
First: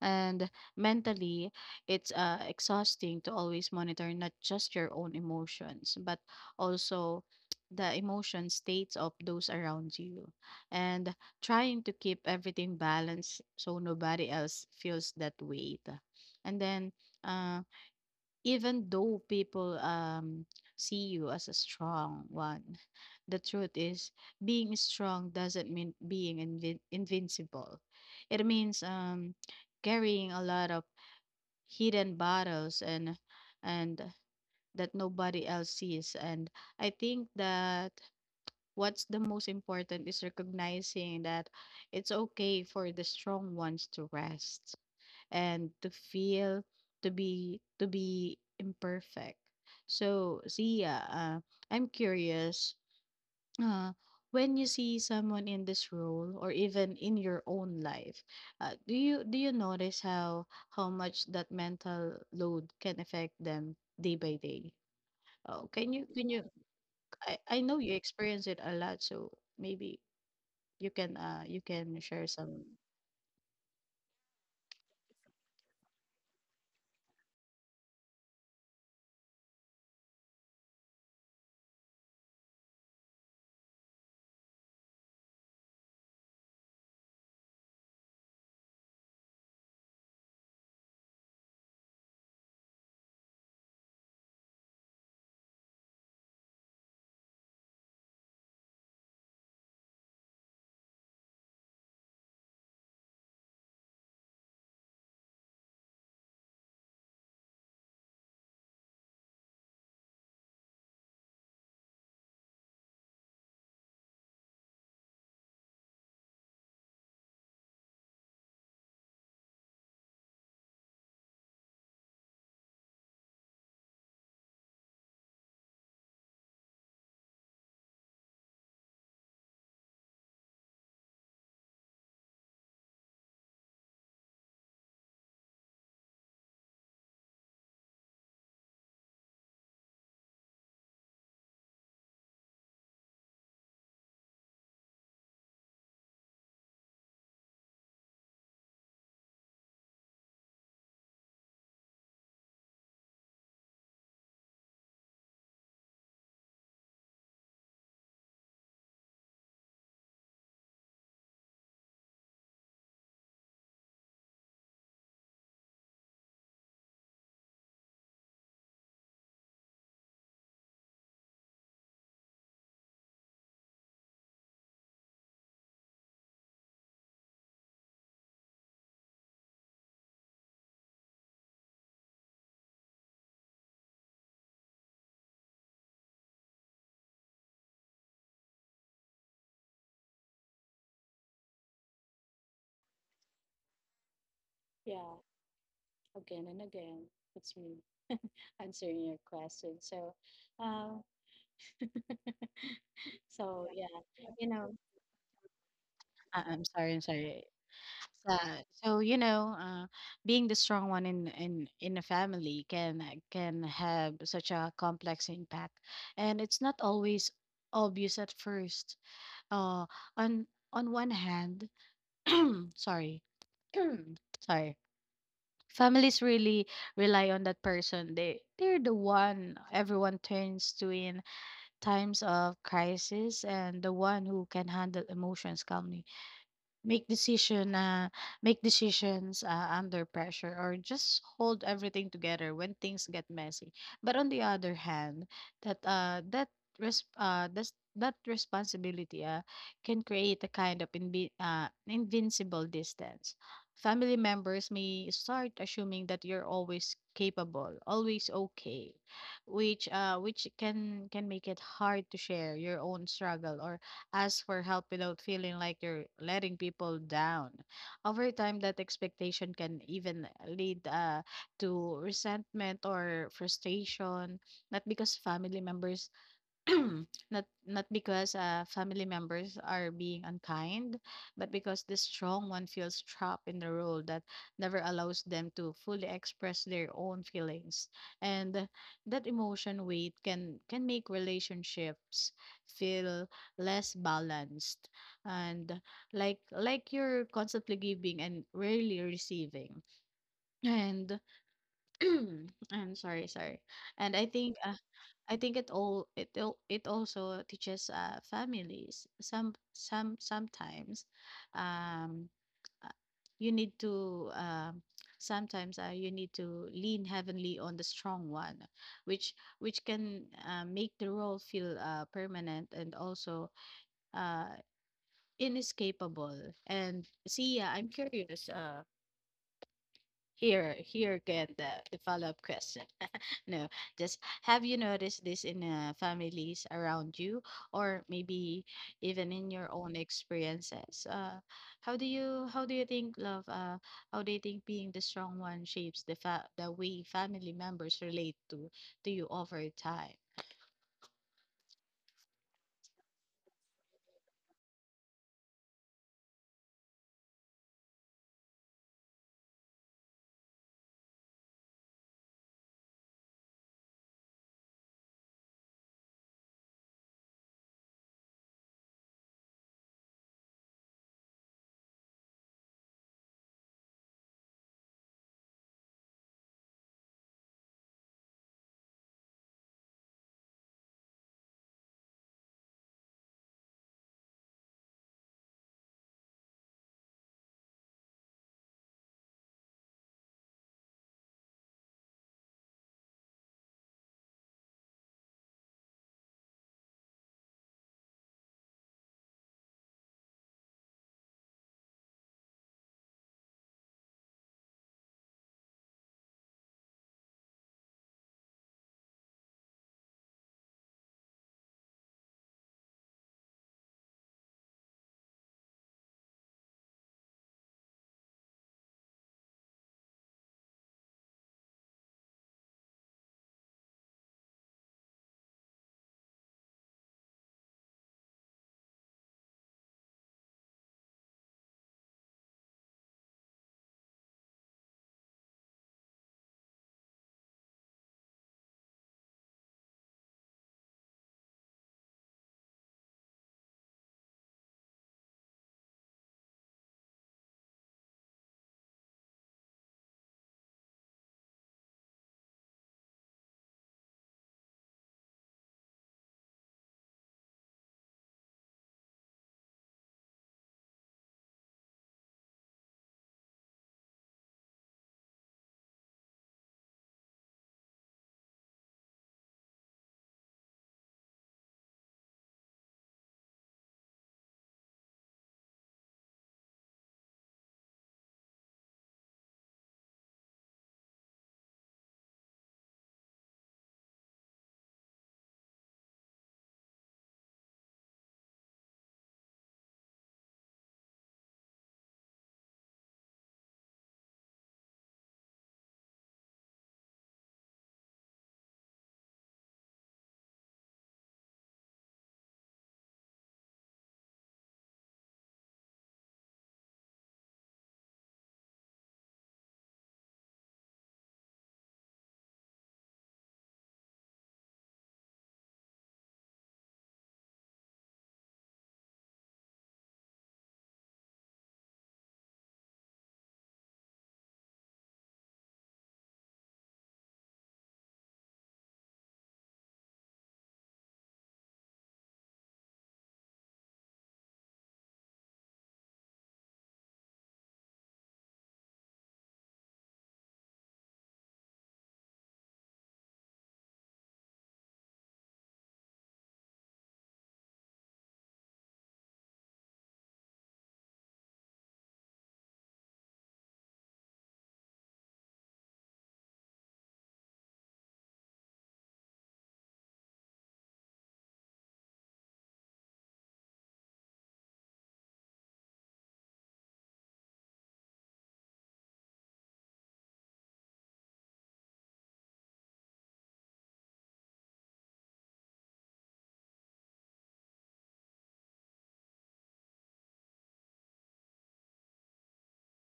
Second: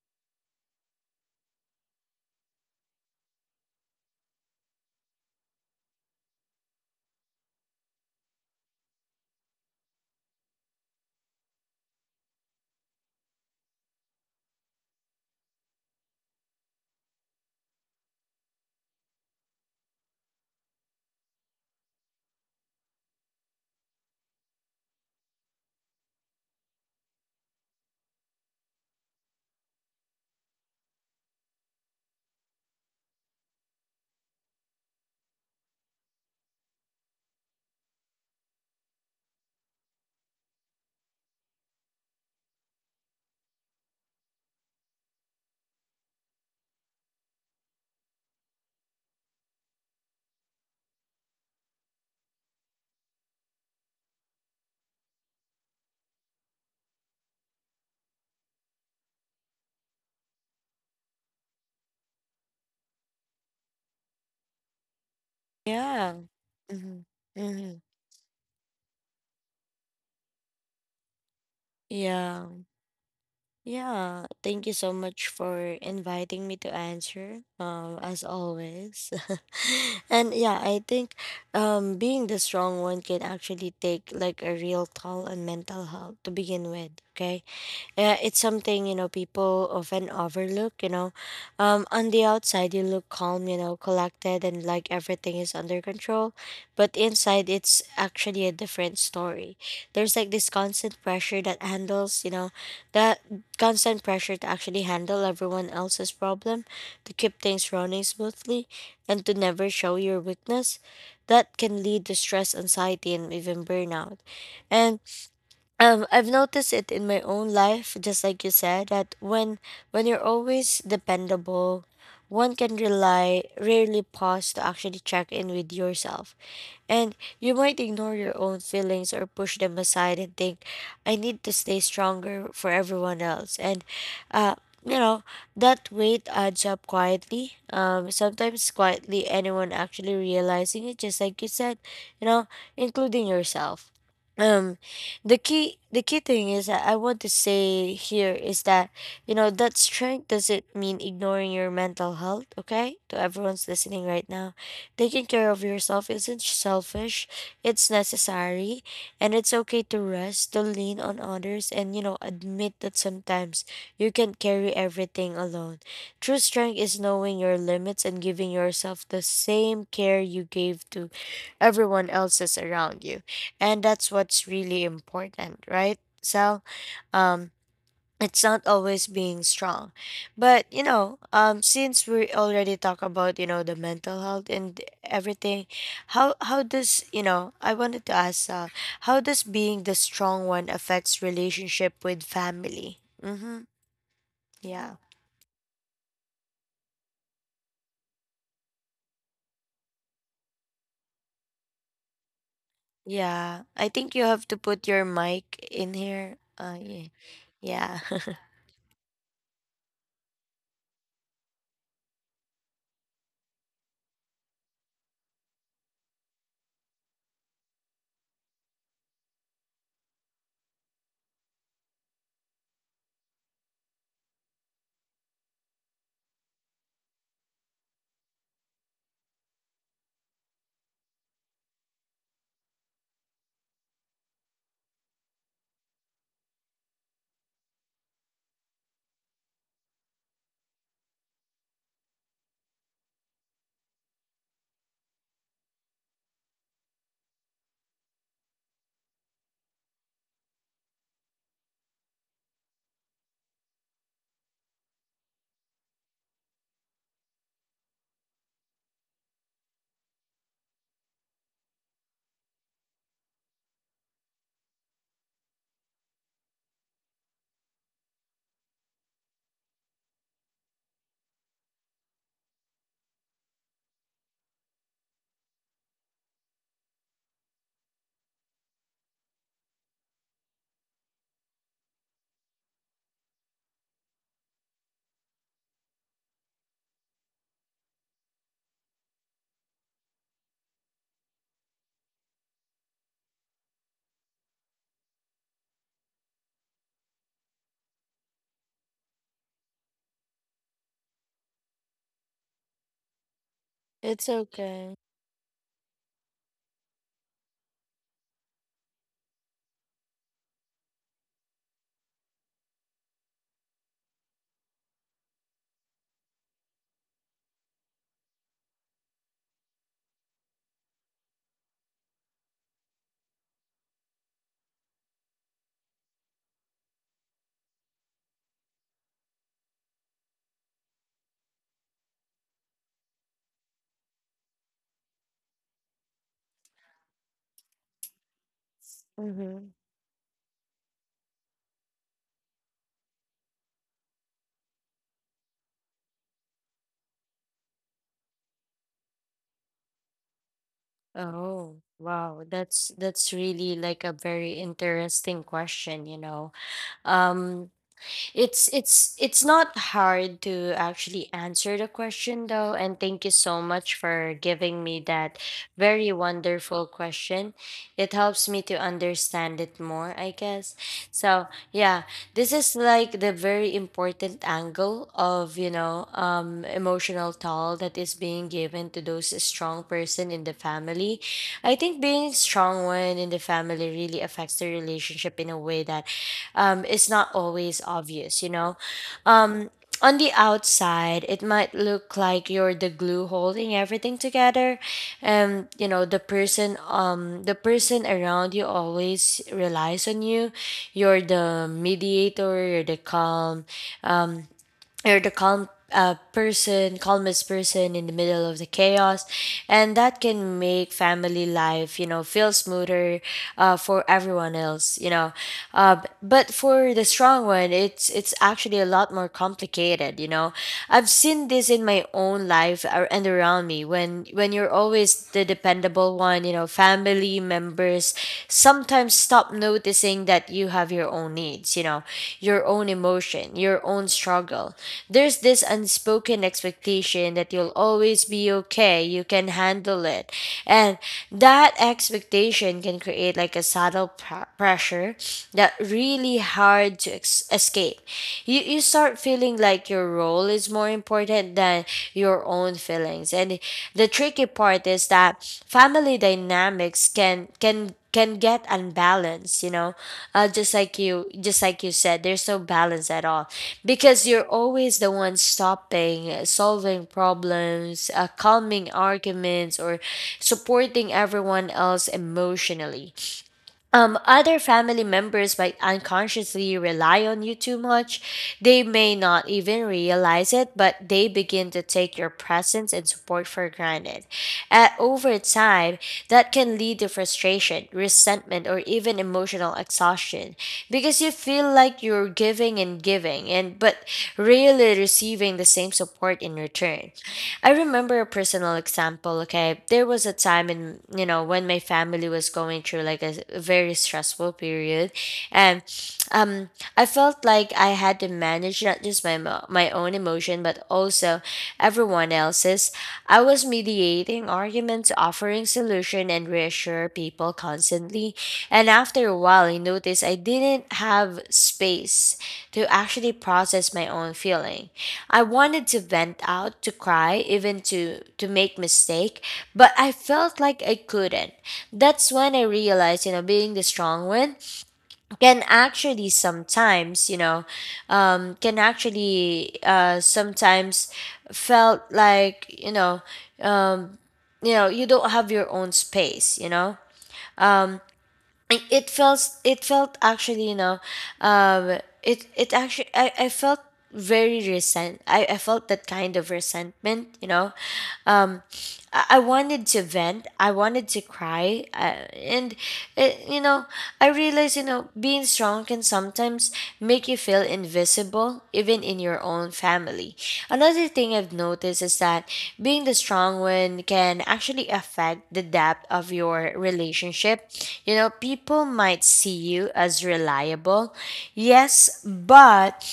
Speaker 2: And mentally, it's exhausting to always monitor not just your own emotions but also the emotion states of those around you, and trying to keep everything balanced so nobody else feels that weight. And then, uh, even though people, see you as a strong one, the truth is being strong doesn't mean being invincible. It means, carrying a lot of hidden battles and that nobody else sees. And I think that what's the most important is recognizing that it's okay for the strong ones to rest, and to be imperfect. So, Zia, I'm curious. Uh, when you see someone in this role or even in your own life, do you notice how much that mental load can affect them day by day? Oh, can you
Speaker 1: Yeah.
Speaker 2: can you?
Speaker 1: Mm-hmm.
Speaker 2: I
Speaker 1: Mm-hmm.
Speaker 2: know you experience it a lot, so maybe you can share
Speaker 1: Yeah.
Speaker 2: some.
Speaker 1: Yeah, thank you so much for inviting me to answer, as always. [LAUGHS] And yeah, I think, being the strong one can actually take like a real toll on mental health to begin with. Okay. It's something, you know, people often overlook. You know, on the outside you look calm, you know, collected, and like everything is under control, but inside it's actually a different story. There's like this constant pressure that handles, you know, that constant pressure to actually handle everyone else's problem, to keep things running smoothly, and to never show your weakness. That can lead to stress, anxiety, and even burnout. And I've noticed it in my own life, just like you said, that when you're always dependable, one can rely rarely pause to actually check in with yourself. And you might ignore your own feelings or push them aside and think, I need to stay stronger for everyone else. And, uh, you know, that weight adds up quietly. Sometimes quietly, anyone actually realizing it, just like you said, you know, including yourself. Um, the key thing is that I want to say here is that, you know, that strength doesn't mean ignoring your mental health. Okay, to everyone's listening right now, taking care of yourself isn't selfish, it's necessary, and it's okay to rest, to lean on others, and, you know, admit that sometimes you can't carry everything alone. True strength is knowing your limits and giving yourself the same care you gave to everyone else's around you. And that's what's really important, right? So, um, it's not always being strong, but, you know, since we already talk about, you know, the mental health and everything, how does, you know, I wanted to ask, how does being the strong one affects relationship with family? Mm-hmm. Yeah.
Speaker 2: Yeah, again and again, it's me [LAUGHS] answering your question. Um,
Speaker 1: Yeah,
Speaker 2: so
Speaker 1: I
Speaker 2: yeah,
Speaker 1: think you have
Speaker 2: you
Speaker 1: to
Speaker 2: know,
Speaker 1: put your mic in here,
Speaker 2: I'm
Speaker 1: uh,
Speaker 2: sorry, I'm
Speaker 1: yeah.
Speaker 2: sorry.
Speaker 1: Yeah. [LAUGHS]
Speaker 2: So, so you know, uh, Being the strong one in a family can have such a complex impact, and it's not always obvious at first. Uh, on one hand, [CLEARS THROAT] sorry, [CLEARS THROAT] sorry. Families really rely on that person. They they're the one everyone turns to in times of crisis, and the one who can handle emotions calmly, make decision uh, make decisions under pressure, or just hold everything together when things get messy. But on the other hand, that uh that that's that responsibility can create a kind of invincible distance. Family members may start assuming that you're always capable, always okay, which can make it hard to share your own struggle or ask for help without feeling like you're letting people down. Over time, that expectation can even lead to resentment or frustration, not because family members [CLEARS THROAT] not because family members are being unkind, but because the strong one feels trapped in the role that never allows them to fully express their own feelings, and that emotion weight can make relationships feel less balanced, and like you're constantly giving and rarely receiving. And [CLEARS THROAT] I'm sorry, sorry. And
Speaker 1: It's okay.
Speaker 2: I think it it also teaches families some sometimes, um uh, you need to, sometimes you need to lean heavenly on the strong one, which can make the role feel permanent and also uh inescapable. And see, yeah, I'm curious. Here, again, the follow-up question, no, just have you noticed this in families around you, or maybe even in
Speaker 1: Mm-hmm.
Speaker 2: your own experiences? How do you how do you think love how do you think being the strong one shapes the the way family members relate to you over time?
Speaker 1: Oh, wow. That's really like a very interesting question, you know. Um, it's not hard to actually answer the question though, and thank you so much for giving me that very wonderful question. It helps me to understand it more, I guess. So yeah, this is like the very important angle of, you know, emotional toll that is being given to those strong person in the family. I think being strong one in the family really affects the relationship in a way that, is not always obvious, you know? Um, on the outside, it might look like you're the glue holding everything together, and you know the person around you always relies on you. You're the mediator. You're the calm. You're the calm person, calmest person in the middle of the chaos, and that can make family life, you know, feel smoother, for everyone else, you know. But for the strong one, it's actually a lot more complicated, you know. I've seen this in my own life and around me when you're always the dependable one, you know, family members sometimes stop noticing that you have your own needs, you know, your own emotion, your own struggle. There's this unspoken expectation that you'll always be okay, you can handle it. And that expectation can create like a subtle pressure that really hard to escape. You start feeling like your role goal is more important than your own feelings. And the tricky part is that family dynamics can get unbalanced, you know. Just like you said, there's no balance at all. Because you're always the one stopping, solving problems, calming arguments or supporting everyone else emotionally, other family members might unconsciously rely on you too much. They may not even realize it, but they begin to take your presence and support for granted. At, over time, that can lead to frustration, resentment, or even emotional exhaustion because you feel like you're giving and giving, and but really receiving the same support in return. I remember a personal example. Okay, there was a time in, you know, when my family was going through like a very stressful period, and um, I felt like I had to manage not just my own emotion but also everyone else's. I was mediating arguments, offering solution, and reassure people constantly. And after a while, I noticed I didn't have space to actually process my own feeling. I wanted to vent out, to cry, even to make mistake, but I felt like I couldn't. That's when I realized, you know, being the strong one can actually sometimes, you know, can actually sometimes felt like, you know, um, you know, you don't have your own space, you know. It felt, actually, you know, it actually, I felt very resent I felt that kind of resentment, you know. um, I wanted to vent. I wanted to cry. And, you know, I realized, you know, being strong can sometimes make you feel invisible, even in your own family. Another thing I've noticed is that being the strong one can actually affect the depth of your relationship. You know, people might see you as reliable, yes, but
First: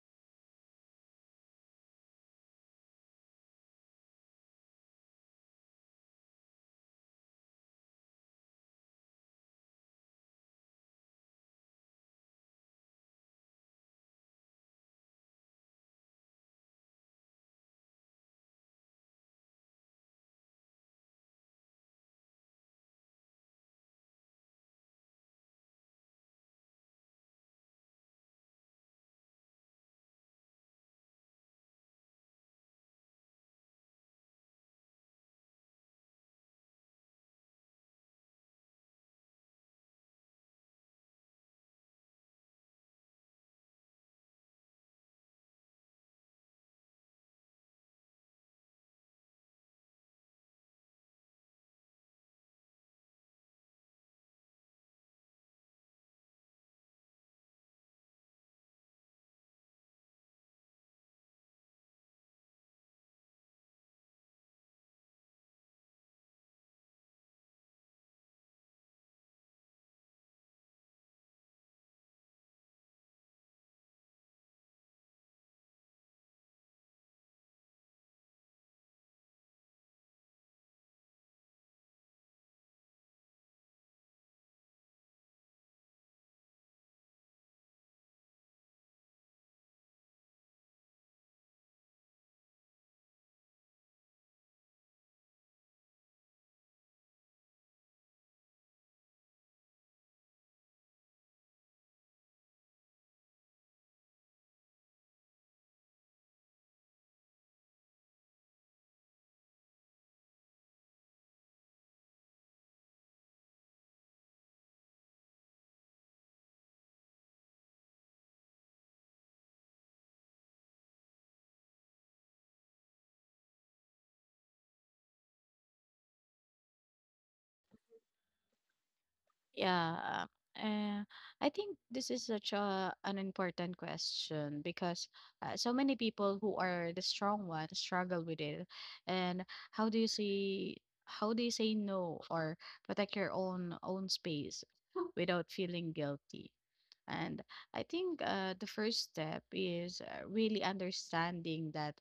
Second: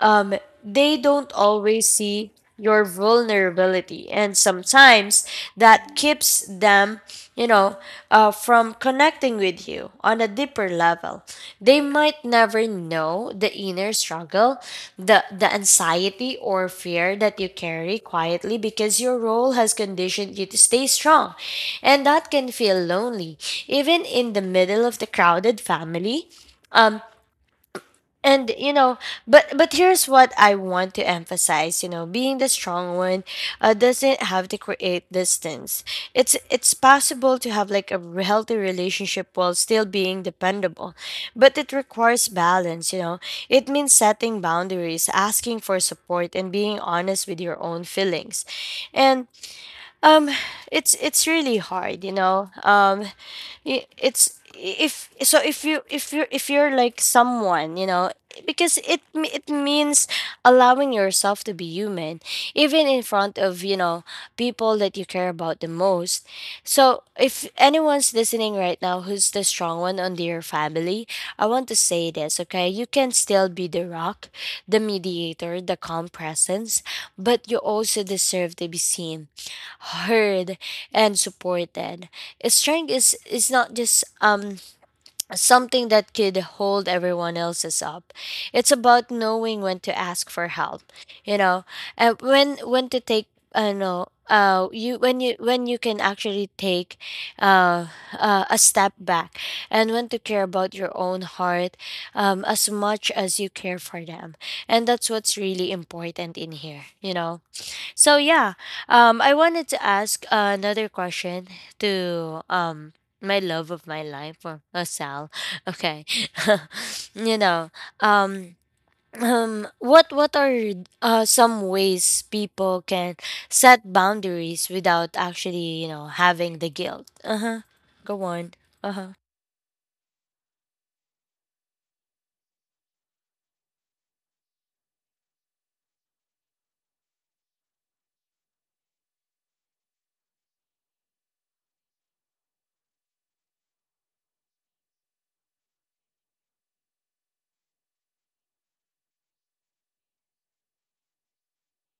Speaker 1: um, they don't always see your vulnerability, and sometimes that keeps them, you know from connecting with you on a deeper level. They might never know the inner struggle, the anxiety or fear that you carry quietly because your role has conditioned you to stay strong, and that can feel lonely, even in the middle of the crowded family. Um and you know But here's what I want to emphasize. You know, being the strong one doesn't have to create distance. It's possible to have like a healthy relationship while still being dependable, but it requires balance, you know. It means setting boundaries, asking for support, and being honest with your own feelings. And um, it's really hard, you know. It's, if you if you're like someone, you know, because it means allowing yourself to be human, even in front of, you know, people that you care about the most. So if anyone's listening right now who's the strong one on their family, I want to say this, okay? You can still be the rock, the mediator, the calm presence, but you also deserve to be seen, heard, and supported. Strength is not just something that could hold everyone else's up. It's about knowing when to ask for help, you know, and when to take, no you, when you, when you can actually take uh, a step back, and when to care about your own heart as much as you care for them. And that's what's really important in here, you know. So yeah, I wanted to ask another question to, my love of my life, or Sal. [LAUGHS] Okay, [LAUGHS] you know, um, what are some ways people can set boundaries without actually, you know, having the guilt? Uh huh. Go on. Uh huh.
Speaker 2: Yeah. Uh, I think this is such a an important question because so many people who are the strong ones struggle with it. And how do you say, how do you say no or protect your own space without feeling guilty? And I think the first step is really understanding that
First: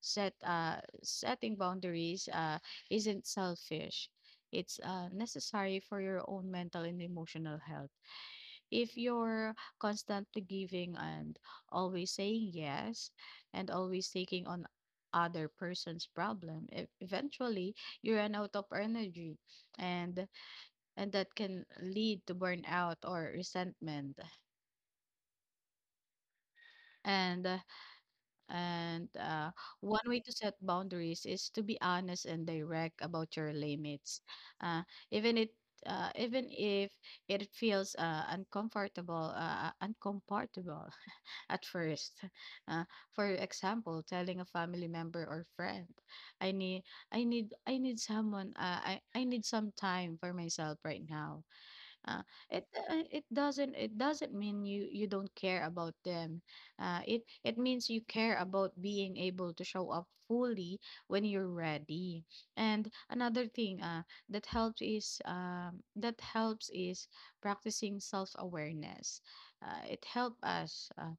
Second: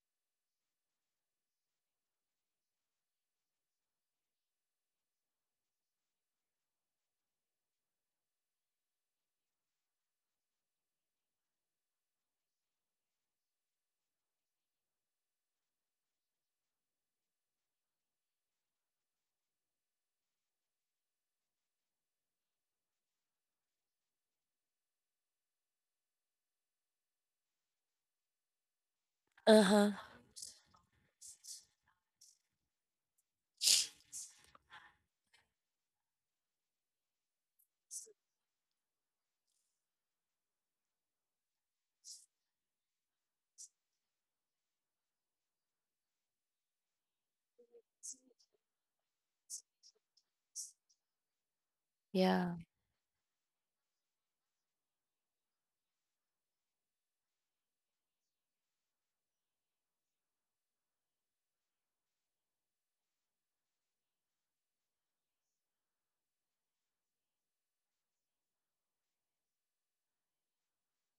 Speaker 2: set uh setting boundaries isn't selfish. It's necessary for your own mental and emotional health. If you're constantly giving, and always saying yes, and always taking on other person's problem, eventually you run out of energy, and that can lead to burnout or resentment. And uh, And
Speaker 1: Uh huh.
Speaker 2: One way to set boundaries is to be honest and direct about your limits. Uh, Even it even if it feels uncomfortable [LAUGHS] at first. Uh, for example, telling a family member or friend, "I need, I need someone. I need some time for myself right now." Uh,
Speaker 1: Yeah.
Speaker 2: it it doesn't mean you don't care about them. It means you care about being able to show up fully when you're ready. And another thing that helps is practicing self awareness. It helps us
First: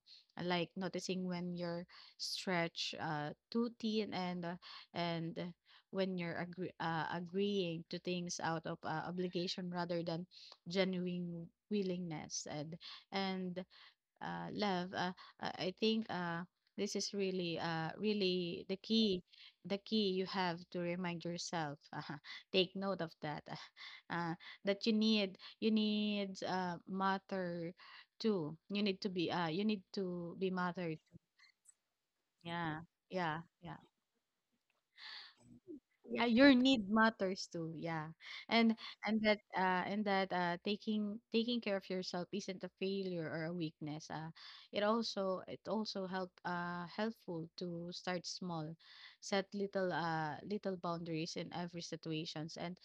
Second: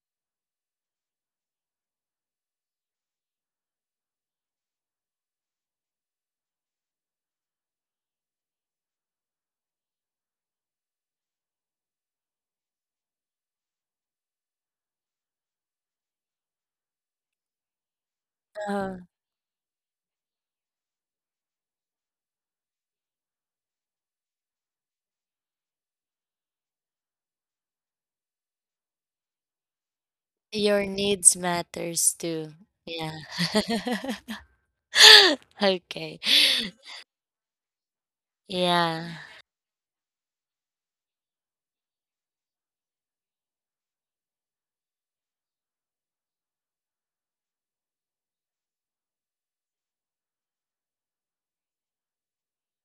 Speaker 2: like noticing when you're stretched too thin, and when you're agreeing to things out of obligation rather than genuine willingness, and love. I think this is really really the
Speaker 1: Uh,
Speaker 2: key. The key. You have to remind yourself. [LAUGHS] Take note of that. Uh, that you need, mother too. You need to be you need to be
Speaker 1: your
Speaker 2: mother too.
Speaker 1: needs matters too.
Speaker 2: Yeah,
Speaker 1: Yeah.
Speaker 2: yeah, yeah.
Speaker 1: [LAUGHS] Okay.
Speaker 2: Yeah, your need matters too. Yeah. And
Speaker 1: Yeah.
Speaker 2: and that taking care of yourself isn't a failure or a weakness. It also, help, helpful to start small. Set little boundaries in every situations, and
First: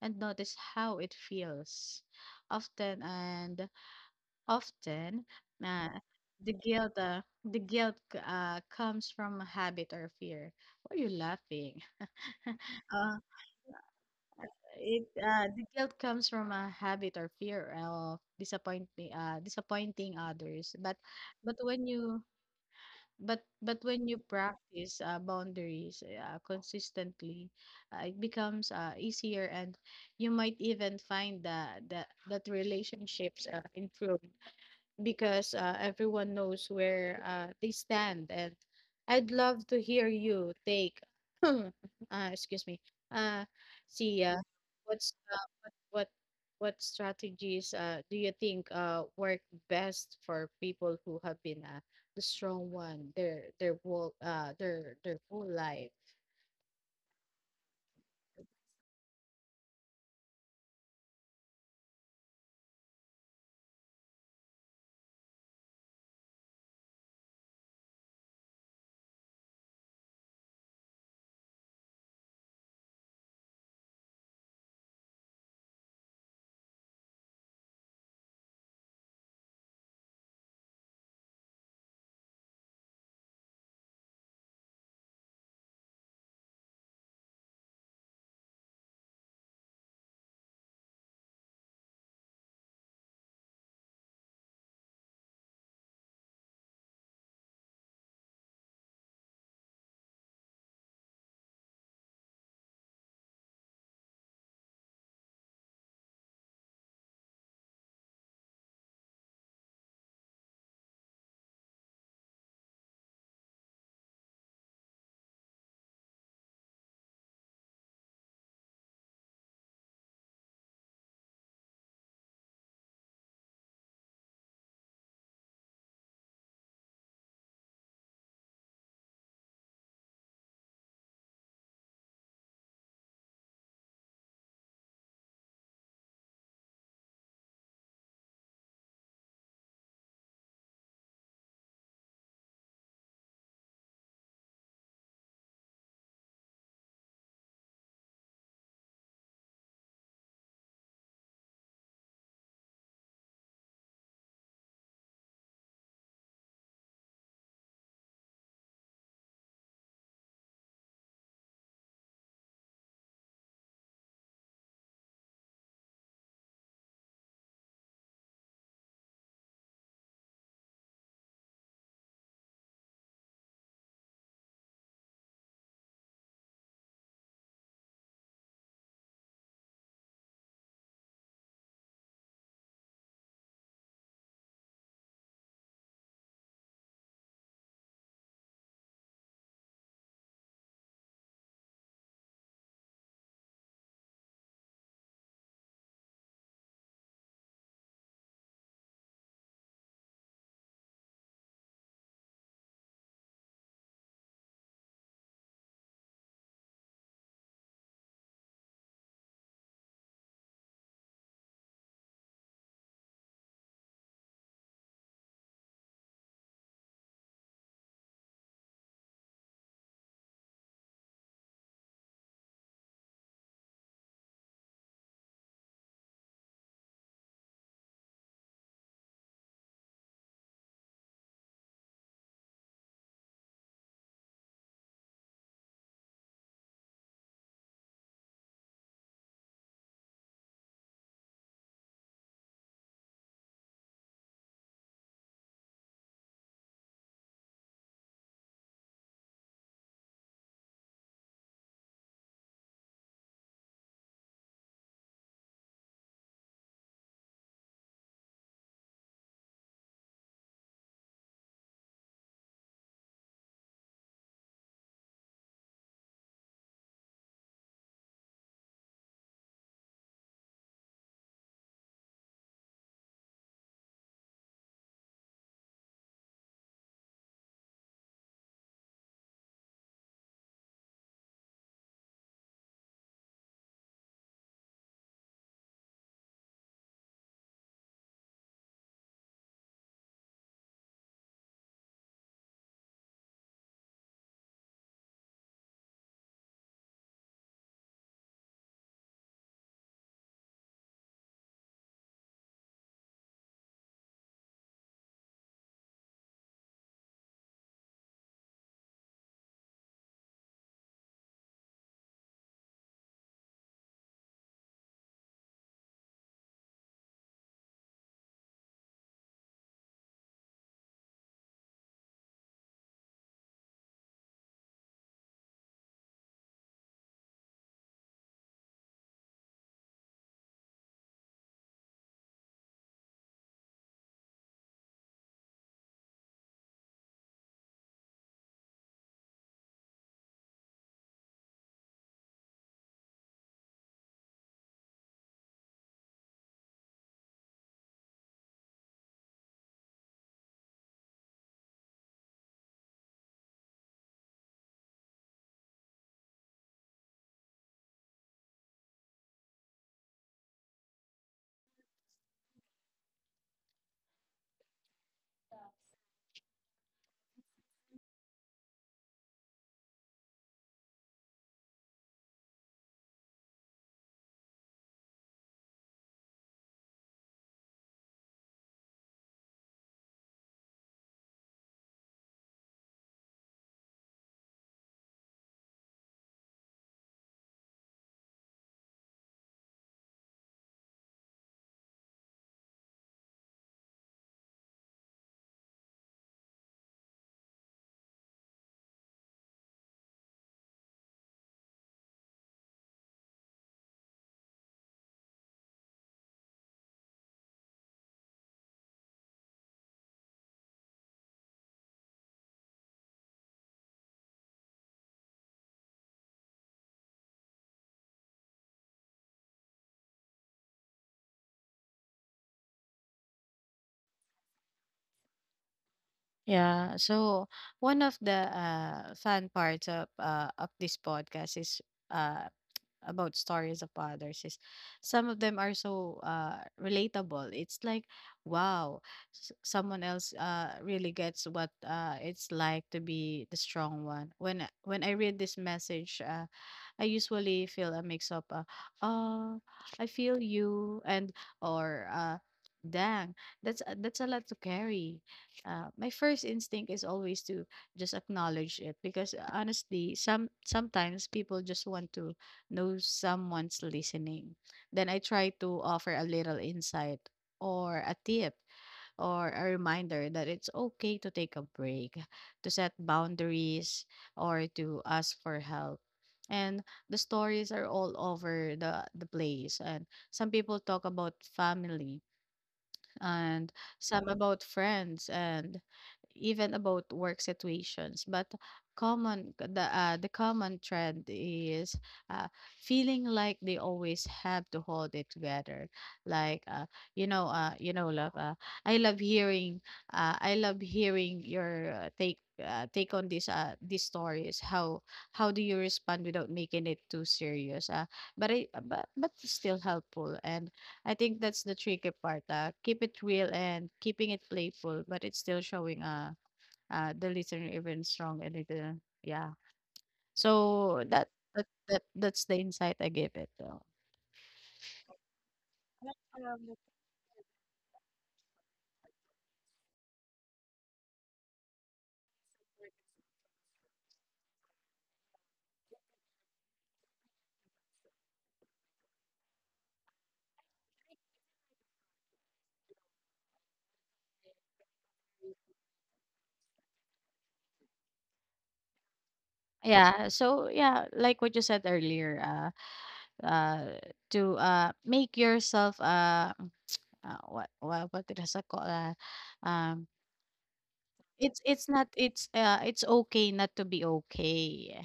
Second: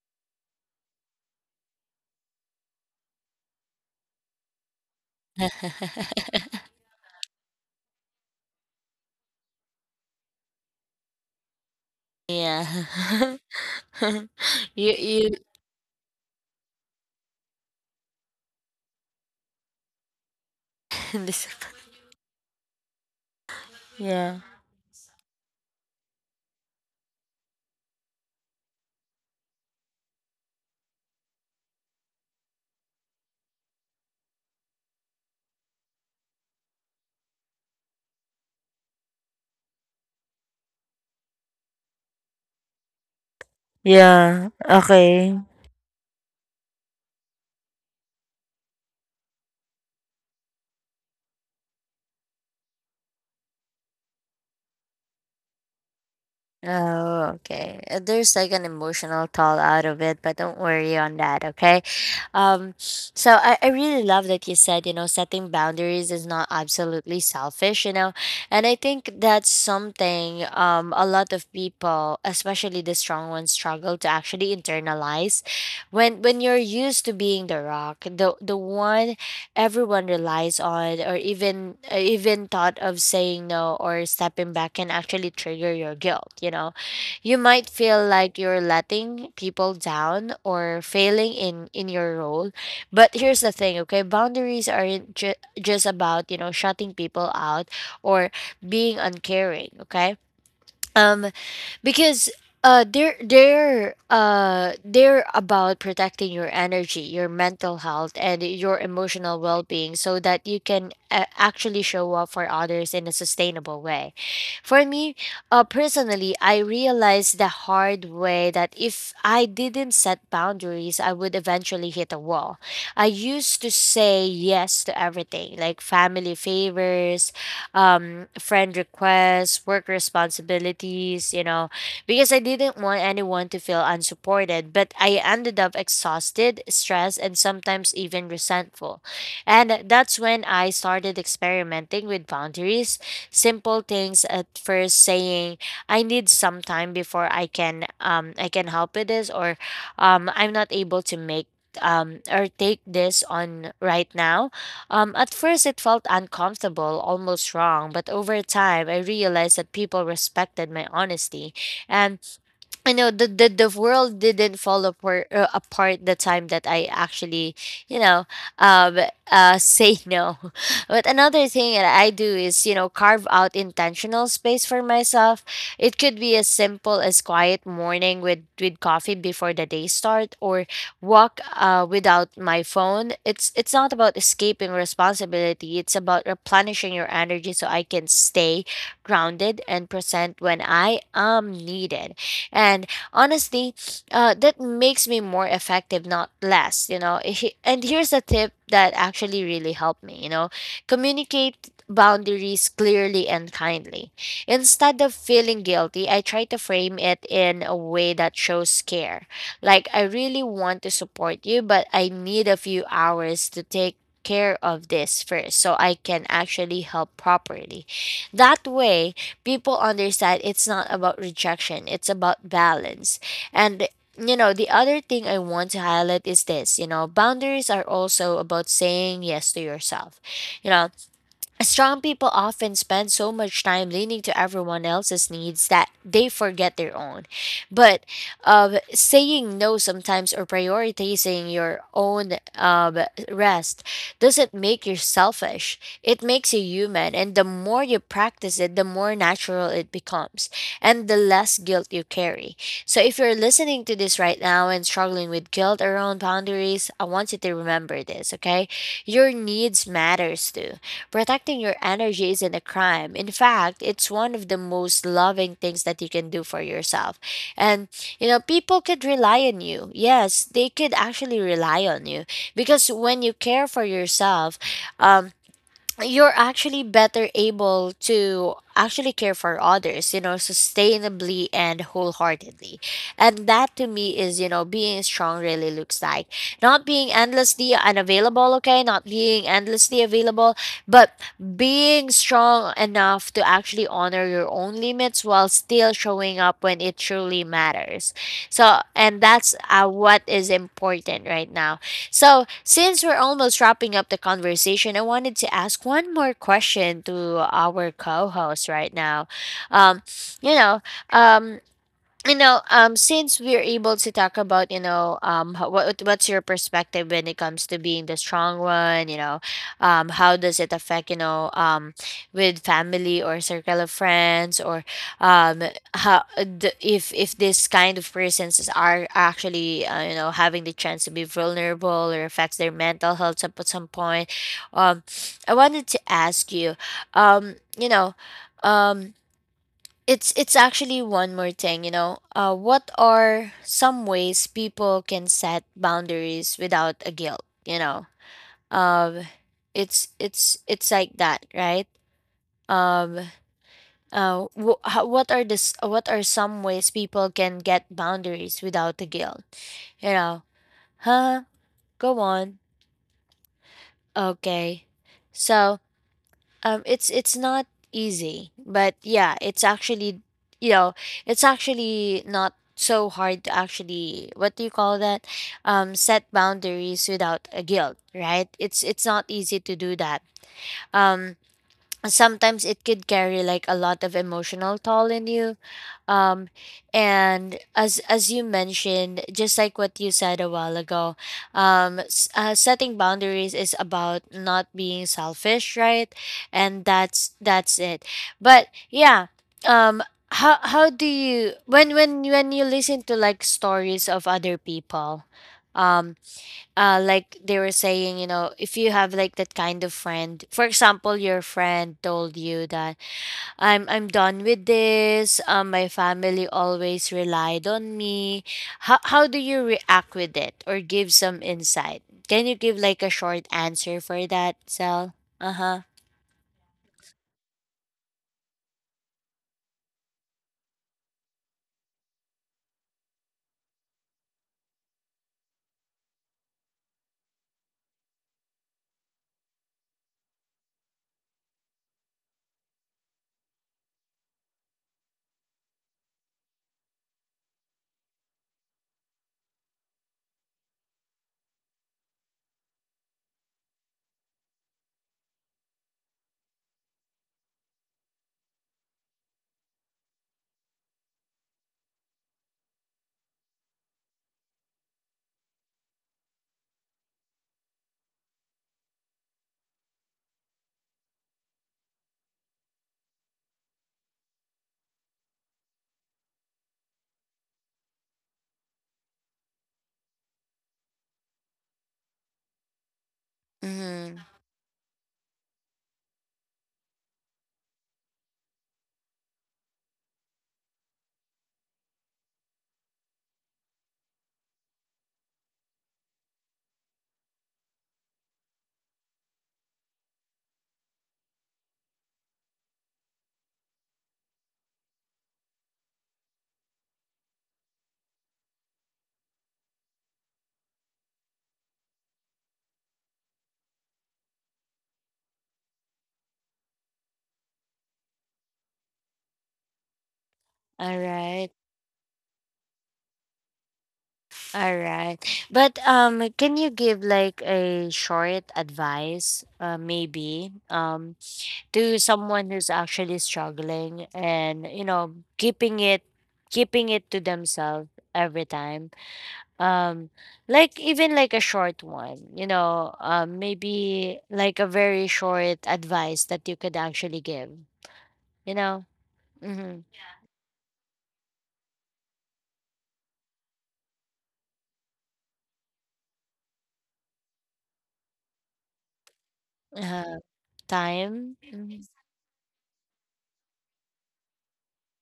Speaker 2: notice how it feels. often and Often uh the
Speaker 1: [LAUGHS]
Speaker 2: guilt, comes from a habit or fear. Why are you laughing?
Speaker 1: Yeah.
Speaker 2: [LAUGHS]
Speaker 1: [LAUGHS] You
Speaker 2: It,
Speaker 1: you
Speaker 2: the guilt comes from a habit or fear of disappointing, disappointing others. But,
Speaker 1: [LAUGHS] this.
Speaker 2: but when you, but when you
Speaker 1: Yeah.
Speaker 2: practice boundaries consistently, it becomes easier, and you might even find that relationships improve because everyone knows where they stand. And I'd love to hear you take, [CLEARS THROAT] uh, excuse me, uh, see,
Speaker 1: Yeah,
Speaker 2: what's
Speaker 1: okay.
Speaker 2: what what strategies do you think work best for people who have been the strong one their whole life?
Speaker 1: Oh, okay. There's like an emotional toll out of it, but don't worry on that, okay? So I really love that you said, you know, setting boundaries is not absolutely selfish, you know, and I think that's something, a lot of people, especially the strong ones, struggle to actually internalize. When you're used to being the rock, the one everyone relies on, or even thought of saying no or stepping back can actually trigger your guilt, you know. You might feel like you're letting people down or failing in your role. But here's the thing, okay? Boundaries aren't just about, you know, shutting people out or being uncaring, okay? Um because they're about protecting your energy, your mental health, and your emotional well-being, so that you can actually show up for others in a sustainable way. For me, personally, I realized the hard way that if I didn't set boundaries, I would eventually hit a wall. I used to say yes to everything, like family favors, friend requests, work responsibilities, you know, because I didn't want anyone to feel unsupported, but I ended up exhausted, stressed, and sometimes even resentful. And that's when I started experimenting with boundaries, simple things at first, saying, "I need some time before I can, I can help with this," or I'm not able to make, or take this on right now." Um, at first it felt uncomfortable, almost wrong, but over time I realized that people respected my honesty, and you know, the world didn't fall apart, the time that I actually, you know um say no. [LAUGHS] But another thing that I do is, you know, carve out intentional space for myself. It could be as simple as quiet morning with coffee before the day start, or walk without my phone. It's not about escaping responsibility, it's about replenishing your energy, so I can stay grounded and present when I am needed. And honestly, that makes me more effective, not less, you know. And here's a tip that actually really helped me, you know, communicate boundaries clearly and kindly. Instead of feeling guilty, I try to frame it in a way that shows care, like, "I really want to support you, but I need a few hours to take care of this first, so I can actually help properly." That way, people understand it's not about rejection, it's about balance. And you know, the other thing I want to highlight is this, you know, boundaries are also about saying yes to yourself. You know, strong people often spend so much time leaning to everyone else's needs that they forget their own. But saying no sometimes, or prioritizing your own, rest, doesn't make you selfish. It makes you human. And the more you practice it, the more natural it becomes, and the less guilt you carry. So if you're listening to this right now and struggling with guilt around boundaries, I want you to remember this, okay? Your needs matters too. Protecting your energy isn't a crime. In fact, it's one of the most loving things that you can do for yourself. And, you know, people could rely on you. Yes, they could actually rely on you, because when you care for yourself, um, you're actually better able to actually care for others, you know, sustainably and wholeheartedly. And that to me is, you know, being strong really looks like, not being endlessly unavailable, okay? Not being endlessly available, but being strong enough to actually honor your own limits while still showing up when it truly matters. So, and that's what is important right now. So, since we're almost wrapping up the conversation, I wanted to ask one more question to our co host right now. Um, you know, um, you know, since we're able to talk about, you know, what's your perspective when it comes to being the strong one, you know, how does it affect, with family or circle of friends, or um how the, if this kind of persons are actually, you know, having the chance to be vulnerable, or affects their mental health up at some point. um I wanted to ask you, you know um it's actually one more thing, you know. What are some ways people can set boundaries without a guilt? You know, um, it's it's like that, right? Um, how, what are this? What are some ways people can get boundaries without a guilt? You know, huh? Go on. Okay, so, it's not easy, but yeah, it's actually, you know, it's actually not so hard to actually, what do you call that? Set boundaries without a guilt, right? It's not easy to do that. Um, Sometimes it could carry like a lot of emotional toll in you. Um and As you mentioned, just like what you said a while ago, setting boundaries is about not being selfish, right? And that's it. But yeah, um how, do you, when you listen to like stories of other people, um like they were saying, you know, if you have like that kind of friend, for example, your friend told you that, I'm done with this, my family always relied on me." How, do you react with it, or give some insight? Can you give like a short answer for that, Sel? Uh-huh.
Speaker 2: Yeah. So one of the fun parts of this podcast is, uh, about stories of others, is some of them are so relatable. It's like, wow, someone else really gets what it's like to be the strong one. When I read this message, I usually feel a mix of, uh I feel you, and or dang, that's a lot to carry. My first instinct is always to just acknowledge it, because honestly sometimes people just want to know someone's listening. Then I try to offer a little insight, or a tip, or a reminder that it's okay to take a break, to set boundaries, or to ask for help. And the stories are all over the place. And some people talk about family, and
Speaker 1: mm-hmm.
Speaker 2: some about friends, and even about work situations, but common the common trend is, uh, feeling like they always have to hold it together, like, you know love I love hearing I love hearing your take on this these stories. How do you respond without making it too serious, but I but still helpful? And I think that's the tricky part. Keep it real and keeping it playful, but it's still showing the listener even strong, and it, yeah.
Speaker 1: All
Speaker 2: So
Speaker 1: right.
Speaker 2: that's the insight I gave it.
Speaker 1: All right. But can you
Speaker 2: Um,
Speaker 1: give like a short advice, maybe, to someone who's actually struggling and, you know, keeping it, keeping it to themselves every time, um like, even like a short one, you know, maybe like a very short advice that you could actually give, you know. Mm-hmm.
Speaker 2: yeah. So yeah, like what you said earlier, uh, uh, to make yourself, mm, what it is called sa- uh, um
Speaker 1: Uh, time. Mhm.
Speaker 2: it's not it's it's okay not to be okay.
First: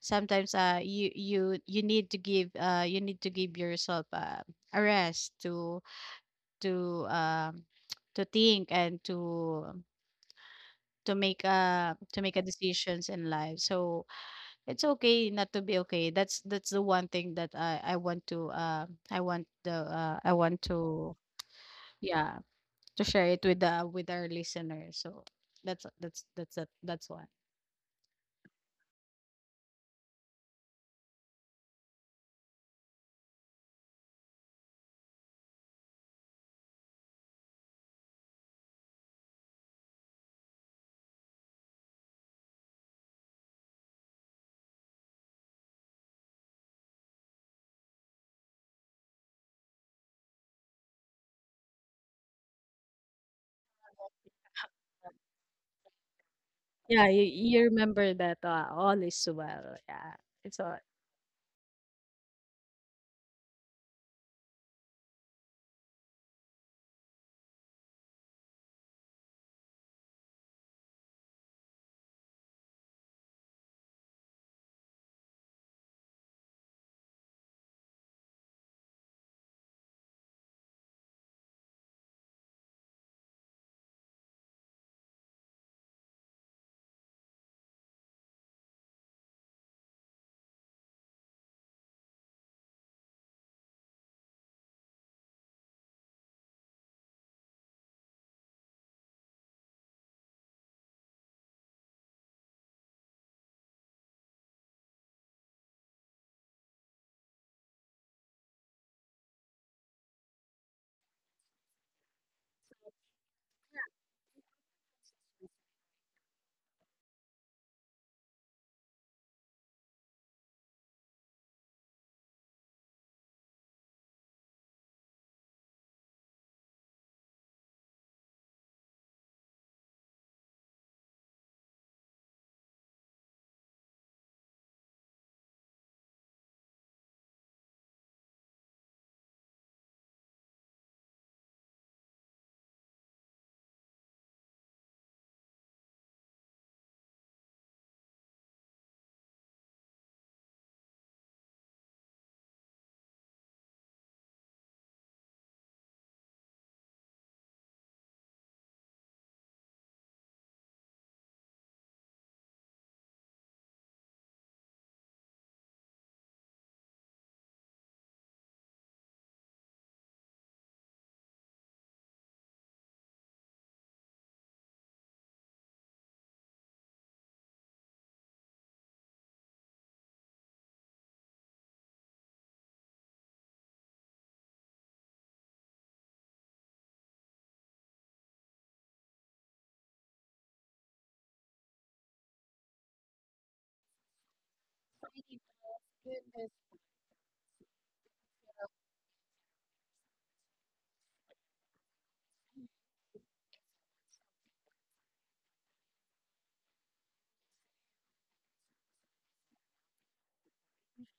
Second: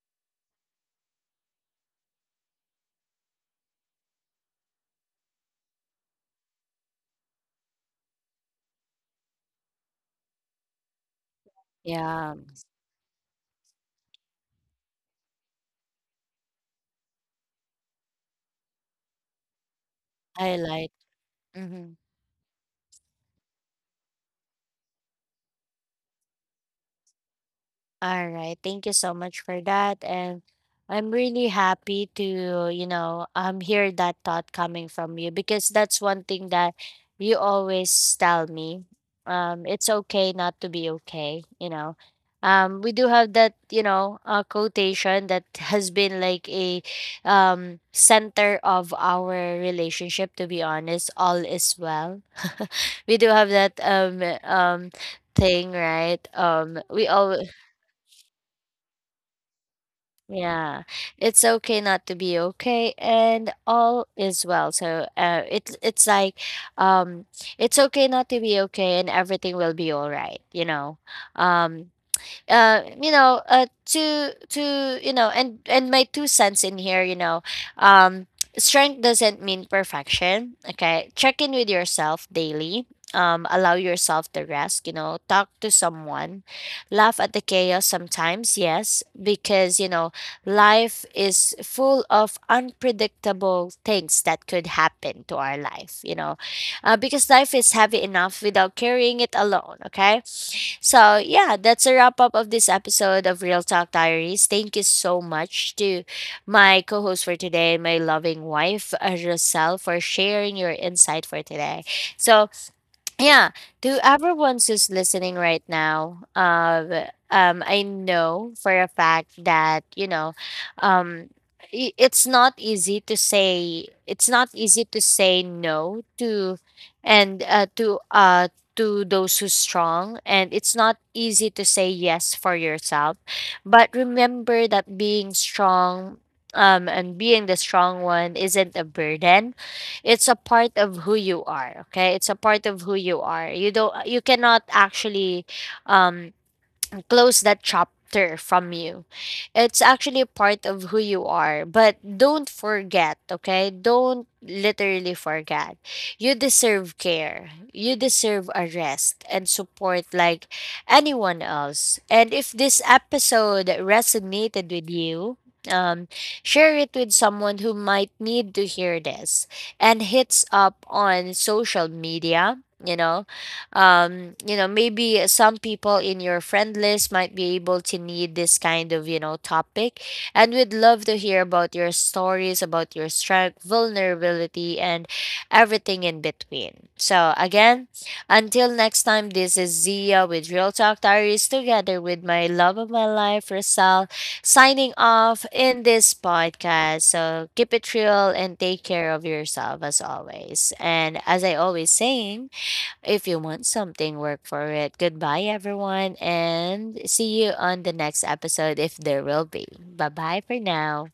Speaker 2: Sometimes you you need to give, you need to give yourself a rest, to to um [TSK] to think, and to to
Speaker 1: Yeah.
Speaker 2: make a decisions in life. So it's okay not to be okay. That's the one thing that I want to, I want
Speaker 1: Highlight.
Speaker 2: to,
Speaker 1: Hmm.
Speaker 2: yeah, to share it with the with our listeners. So that's why.
Speaker 1: All right, thank you so much for that. And I'm really happy to, you know, hear that thought coming from you, because that's one thing that you always tell me. It's okay not to be okay, you know. We do have that, you know, quotation that [LAUGHS] has been like a, center of our relationship, to be honest. All is well. [LAUGHS] We do have that, thing, right?
Speaker 2: Yeah,
Speaker 1: We
Speaker 2: you,
Speaker 1: all,
Speaker 2: you remember that, all is well. Yeah, it's all
Speaker 1: yeah, it's okay not to be okay, and all is well. So, it's like, um, it's okay not to be okay, and everything will be all right. You know, um, uh, you know, uh, to you know, and my two cents in here, you know, um, strength doesn't mean perfection. Okay, check in with yourself daily. Allow yourself the rest. You know, talk to someone, laugh at the chaos sometimes. Yes, because you know, life is full of unpredictable things that could happen to our life. You know, because life is heavy enough without carrying it alone. Okay, so, yeah, that's a wrap up of this episode of Real Talk Diaries. Thank you so much to my co host for today, my loving wife, Roselle, for sharing your insight for today. So, yeah, to everyone's who's listening right now, I know for a fact that, you know, um, it's not easy to say. It's not easy to say no to, and to those who's strong, and it's not easy to say yes for yourself. But remember that being strong, and being the strong one isn't a burden, it's a part of who you are. Okay, it's a part of who you are. You don't, you cannot actually, um close that chapter from you. It's actually a part of who you are. But don't forget, okay? Don't literally forget. You deserve care. You deserve a rest and support like anyone else. And if this episode resonated with you, um, share it with someone who might need to hear this, and hits up on social media, you know. You know, maybe some people in your friend list might be able to need this kind of, you know, topic. And we'd love to hear about your stories, about your strength, vulnerability, and everything in between. So again, until next time, this is Zia with Real Talk Diaries, together with my love of my life, Rosal, signing off in this
Speaker 2: goodness.
Speaker 1: podcast. So keep it real and take care of yourself, as always, and as I always saying, if you want something, work for it. Goodbye, everyone, and see you on the next episode, if there will be. Bye bye for now.